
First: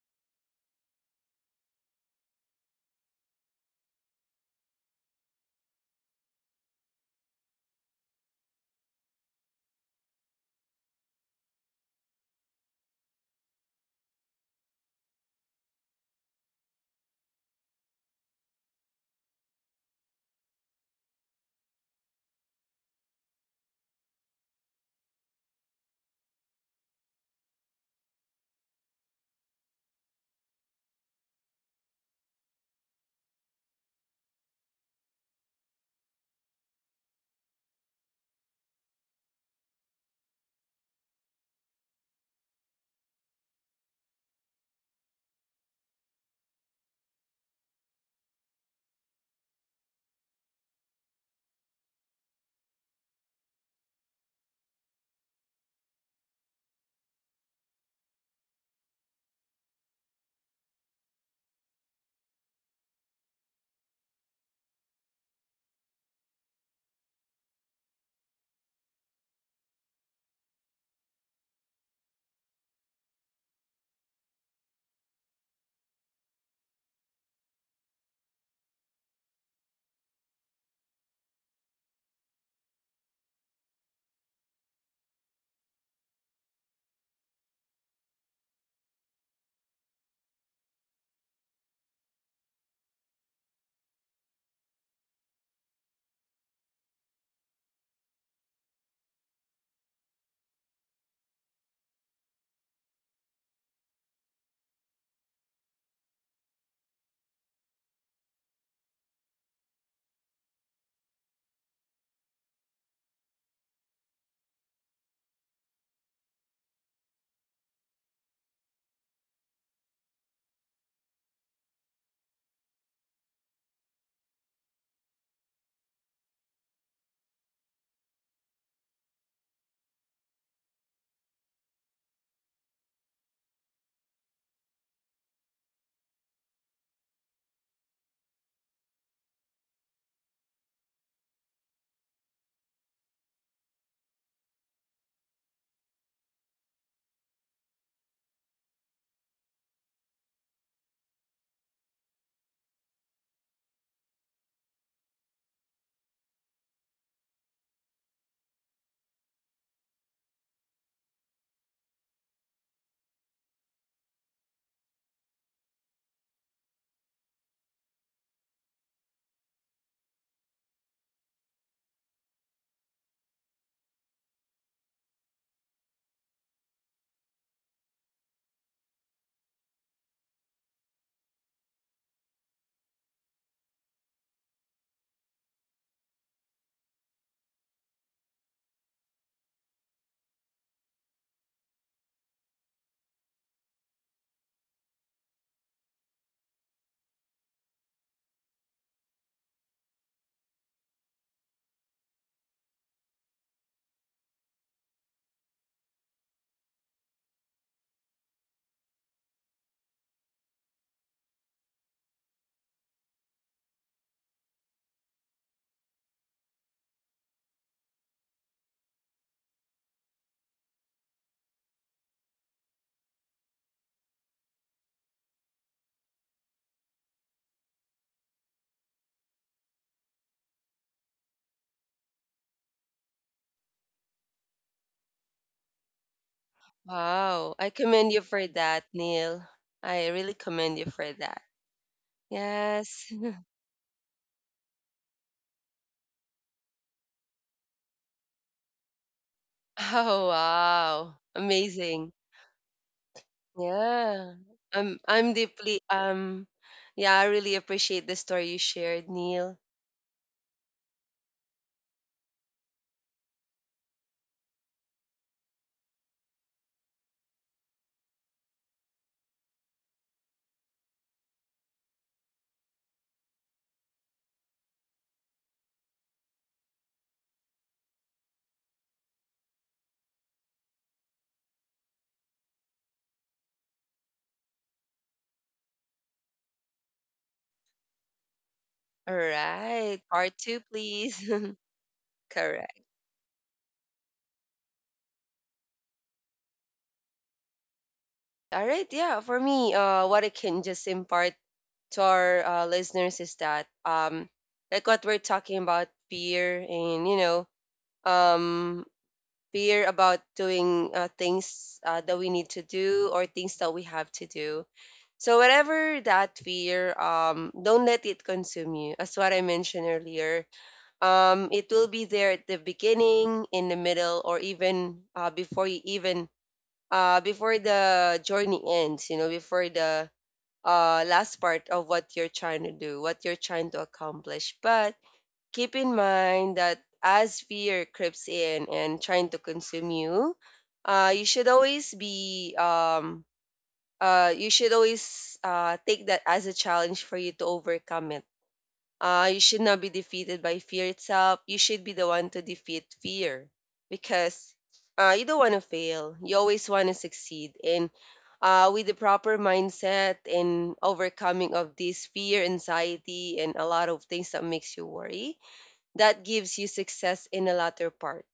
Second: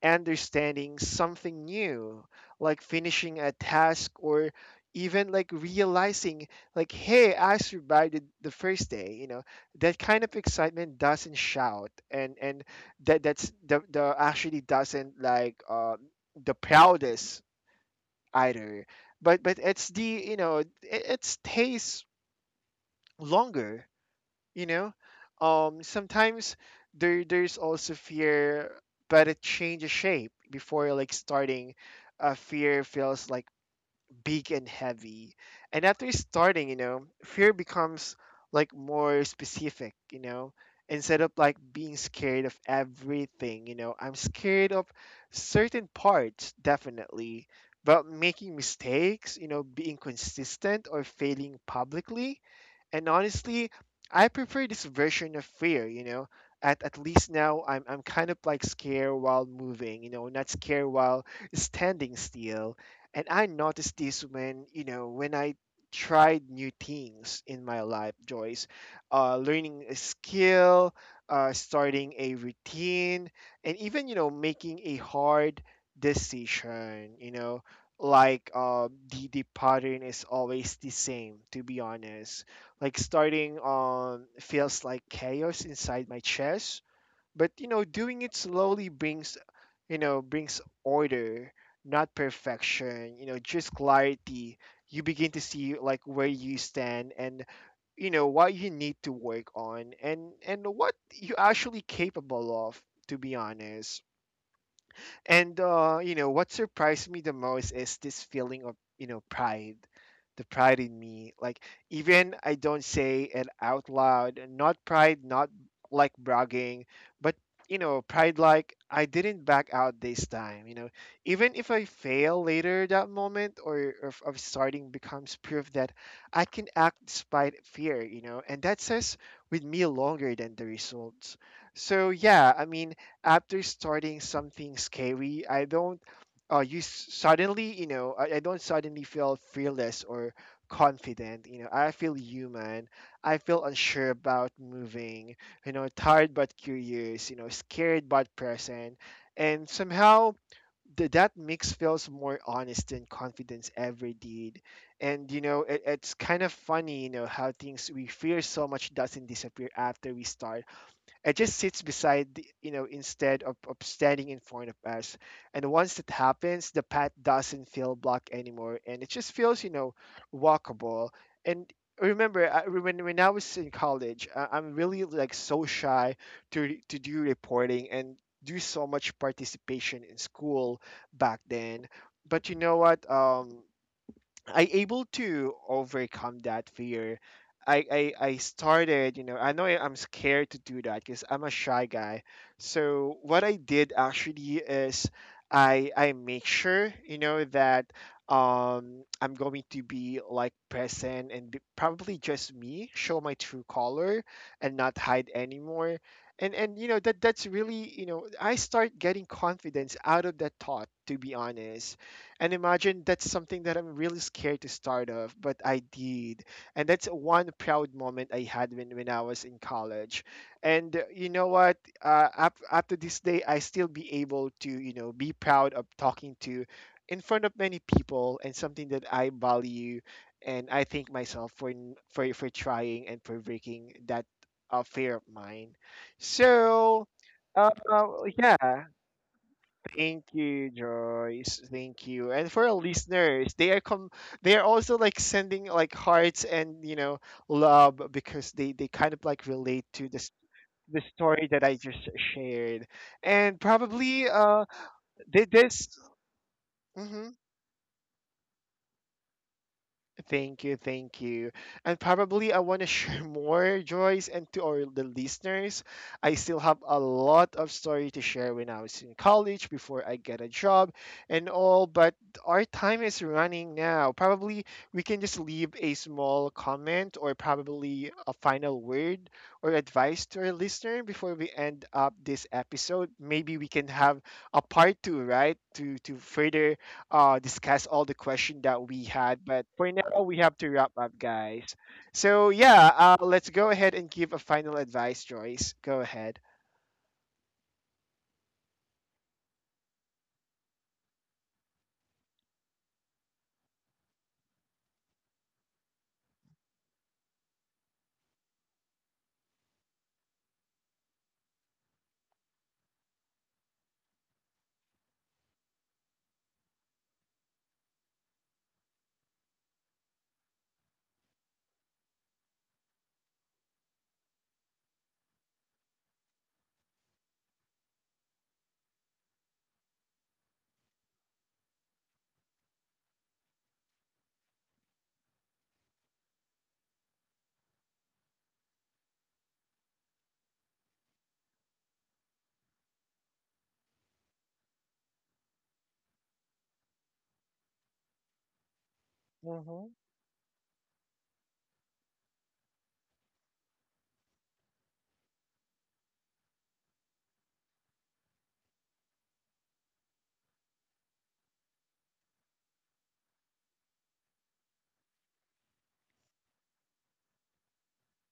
Speaker 1: understanding something new, like finishing a task or even like realizing like hey, I survived it the first day, you know. That kind of excitement doesn't shout, and and that that's the, the actually doesn't like uh, the proudest either. But but it's the, you know, it, it stays longer. You know, um, sometimes there there's also fear, but it changes shape before like starting. Uh, fear feels like big and heavy. And after starting, you know, fear becomes like more specific, you know, instead of like being scared of everything, you know, I'm scared of certain parts, definitely, but making mistakes, you know, being consistent or failing publicly. And honestly, I prefer this version of fear, you know. At, at least now I'm, I'm kind of like scared while moving, you know, not scared while standing still. And I noticed this when, you know, when I tried new things in my life, Joyce, uh, learning a skill, uh, starting a routine, and even, you know, making a hard decision, you know, like uh, the, the pattern is always the same, to be honest. Like starting um, feels like chaos inside my chest, but you know, doing it slowly brings, you know, brings order, not perfection, you know, just clarity. You begin to see like where you stand and, you know, what you need to work on and and what you are actually capable of, to be honest. And uh, you know, what surprised me the most is this feeling of, you know, pride. The pride in me. Like even I don't say it out loud. Not pride, not like bragging, but you know, pride like I didn't back out this time, you know. Even if I fail later, that moment or if of starting becomes proof that I can act despite fear, you know, and that says with me longer than the results. So yeah, I mean after starting something scary, I don't uh, you s- suddenly, you know, I, I don't suddenly feel fearless or confident. You know, I feel human. I feel unsure about moving. You know, tired but curious. You know, scared but present. And somehow, th- that mix feels more honest than confidence ever did. And you know, it, it's kind of funny, you know, how things we fear so much doesn't disappear after we start. It just sits beside, the, you know, instead of, of standing in front of us. And once that happens, the path doesn't feel blocked anymore, and it just feels, you know, walkable. And remember, I, when when I was in college, I, I'm really like so shy to to do reporting and do so much participation in school back then. But you know what? Um, I able to overcome that fear. I, I, I started, you know, I know I- I'm scared to do that because I'm a shy guy. So what I did actually is I I make sure, you know, that um I'm going to be like present and be, probably just me, show my true color and not hide anymore. And and you know, that that's really, you know, I start getting confidence out of that thought, to be honest, and imagine that's something that I'm really scared to start off, but I did. And that's one proud moment I had when, when I was in college. And uh, you know what? Uh, up, up to this day, I still be able to, you know, be proud of talking to in front of many people and something that I value. And I thank myself for, n- for, for trying and for breaking that uh, fear of mine. So,
Speaker 2: Wow. I
Speaker 1: uh, uh,
Speaker 2: commend you for that,
Speaker 1: yeah.
Speaker 2: Neil. I
Speaker 1: Thank
Speaker 2: really
Speaker 1: you,
Speaker 2: commend you for that.
Speaker 1: Joyce. Thank you. And for our
Speaker 2: Yes. [LAUGHS]
Speaker 1: listeners, they are com they are also like sending like hearts and, you know, love because they they kind of like relate to
Speaker 2: Oh,
Speaker 1: this, the
Speaker 2: wow.
Speaker 1: story that I
Speaker 2: Amazing.
Speaker 1: just shared. And probably
Speaker 2: Yeah.
Speaker 1: uh
Speaker 2: I'm I'm
Speaker 1: did
Speaker 2: deeply
Speaker 1: this
Speaker 2: um yeah, I
Speaker 1: mhm.
Speaker 2: really appreciate the story you shared, Neil.
Speaker 1: Thank you, thank you. And probably I want to [LAUGHS] share more, Joyce, and to all the listeners. I still have a lot of story to share when I was in college, before I get a job and all, but our time is running now. Probably we can just leave a small comment or probably a final word or advice to our listener before we end up this episode. Maybe we can have a part two, right? To to further uh, discuss all the question that we
Speaker 2: All
Speaker 1: had. But for
Speaker 2: right.
Speaker 1: now,
Speaker 2: Part
Speaker 1: we have
Speaker 2: two,
Speaker 1: to wrap up,
Speaker 2: please. [LAUGHS]
Speaker 1: guys. So
Speaker 2: Correct.
Speaker 1: yeah, uh, let's go ahead and give a final advice, Joyce. Go ahead.
Speaker 2: All right. Yeah. For me, uh, what I can just impart to our uh, listeners is that, um, like what we're talking about fear and, you know, um, fear about doing uh, things uh, that we need to do or things that we have to do. So whatever that fear, um, don't let it consume you. As what I mentioned earlier, um, it will be there at the beginning, in the middle, or even uh, before you even, uh, before the journey ends. You know, before the uh, last part of what you're trying to do, what you're trying to accomplish. But keep in mind that as fear creeps in and trying to consume you, uh, you should always be um, uh, you should always uh, take that as a challenge for you to overcome it. Uh, you should not be
Speaker 1: Hmm.
Speaker 2: defeated by fear itself. You should be the one to defeat fear because uh, you don't want to fail. You always want to succeed. And uh, with the proper mindset and overcoming of this fear, anxiety, and a lot of things that makes you worry, that gives you success in the latter part.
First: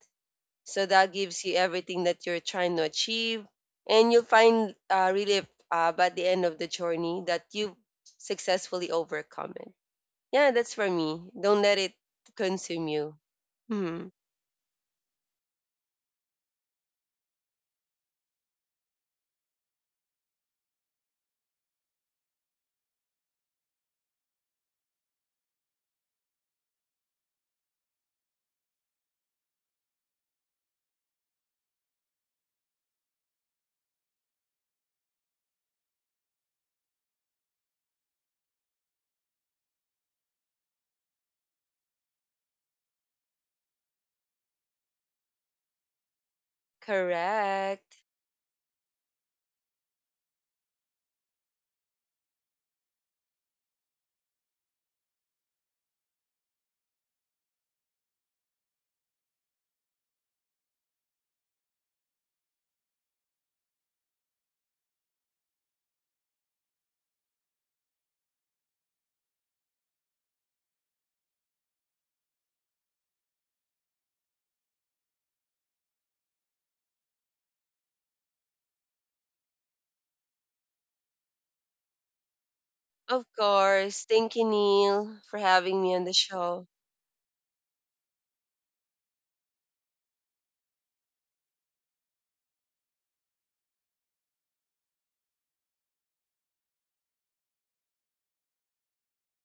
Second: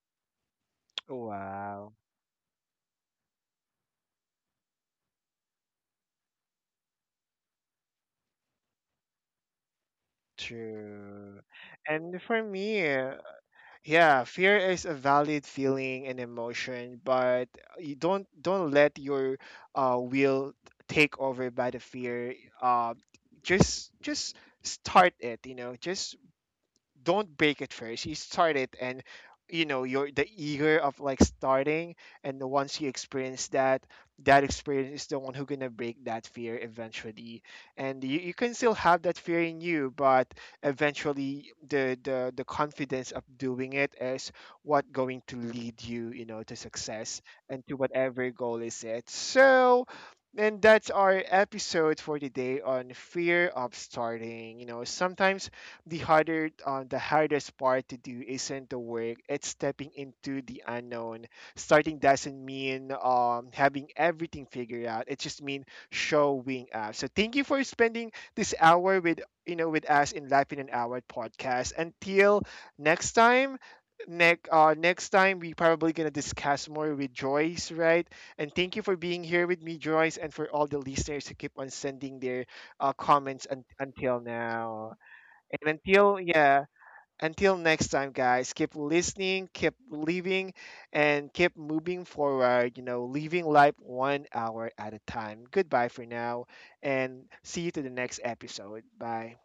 Speaker 2: So that gives you
Speaker 1: Wow,
Speaker 2: everything that you're trying to achieve, and you'll find uh, relief uh, by the end of the journey that you've successfully overcome it. Yeah, that's for me.
Speaker 1: true.
Speaker 2: Don't let it
Speaker 1: And for me,
Speaker 2: consume you. Mhm.
Speaker 1: yeah, fear is a valid feeling and emotion, but you don't don't let your uh, will take over by the fear. Uh, just just start it. You know, just don't break it first, you start it, and you know, you're the eager of like starting, and once you experience that, that experience is the one who gonna break that fear eventually. And you, you can still have that fear in you, but eventually the, the the confidence of doing it is what going to lead you, you know, to success and to
Speaker 2: Correct.
Speaker 1: whatever goal is it. So, and that's our episode for today on fear of starting. You know, sometimes the harder uh, the hardest part to do isn't the work, it's stepping into the unknown. Starting doesn't mean um, having everything figured out, it just means showing up. So thank you for spending this hour with, you know, with us in Life in an Hour podcast. Until next time, next uh, next time we probably gonna discuss more with Joyce, right? And thank you for being here with me, Joyce, and for all the listeners who keep on sending their uh,
Speaker 2: Of
Speaker 1: comments un-
Speaker 2: course.
Speaker 1: until
Speaker 2: Thank you,
Speaker 1: now.
Speaker 2: Neil, for
Speaker 1: And
Speaker 2: having me on the
Speaker 1: until,
Speaker 2: show.
Speaker 1: yeah, until next time, guys, keep listening, keep living, and keep moving forward, you know, living life one hour at a time. Goodbye for now, and see you to the next episode. Bye.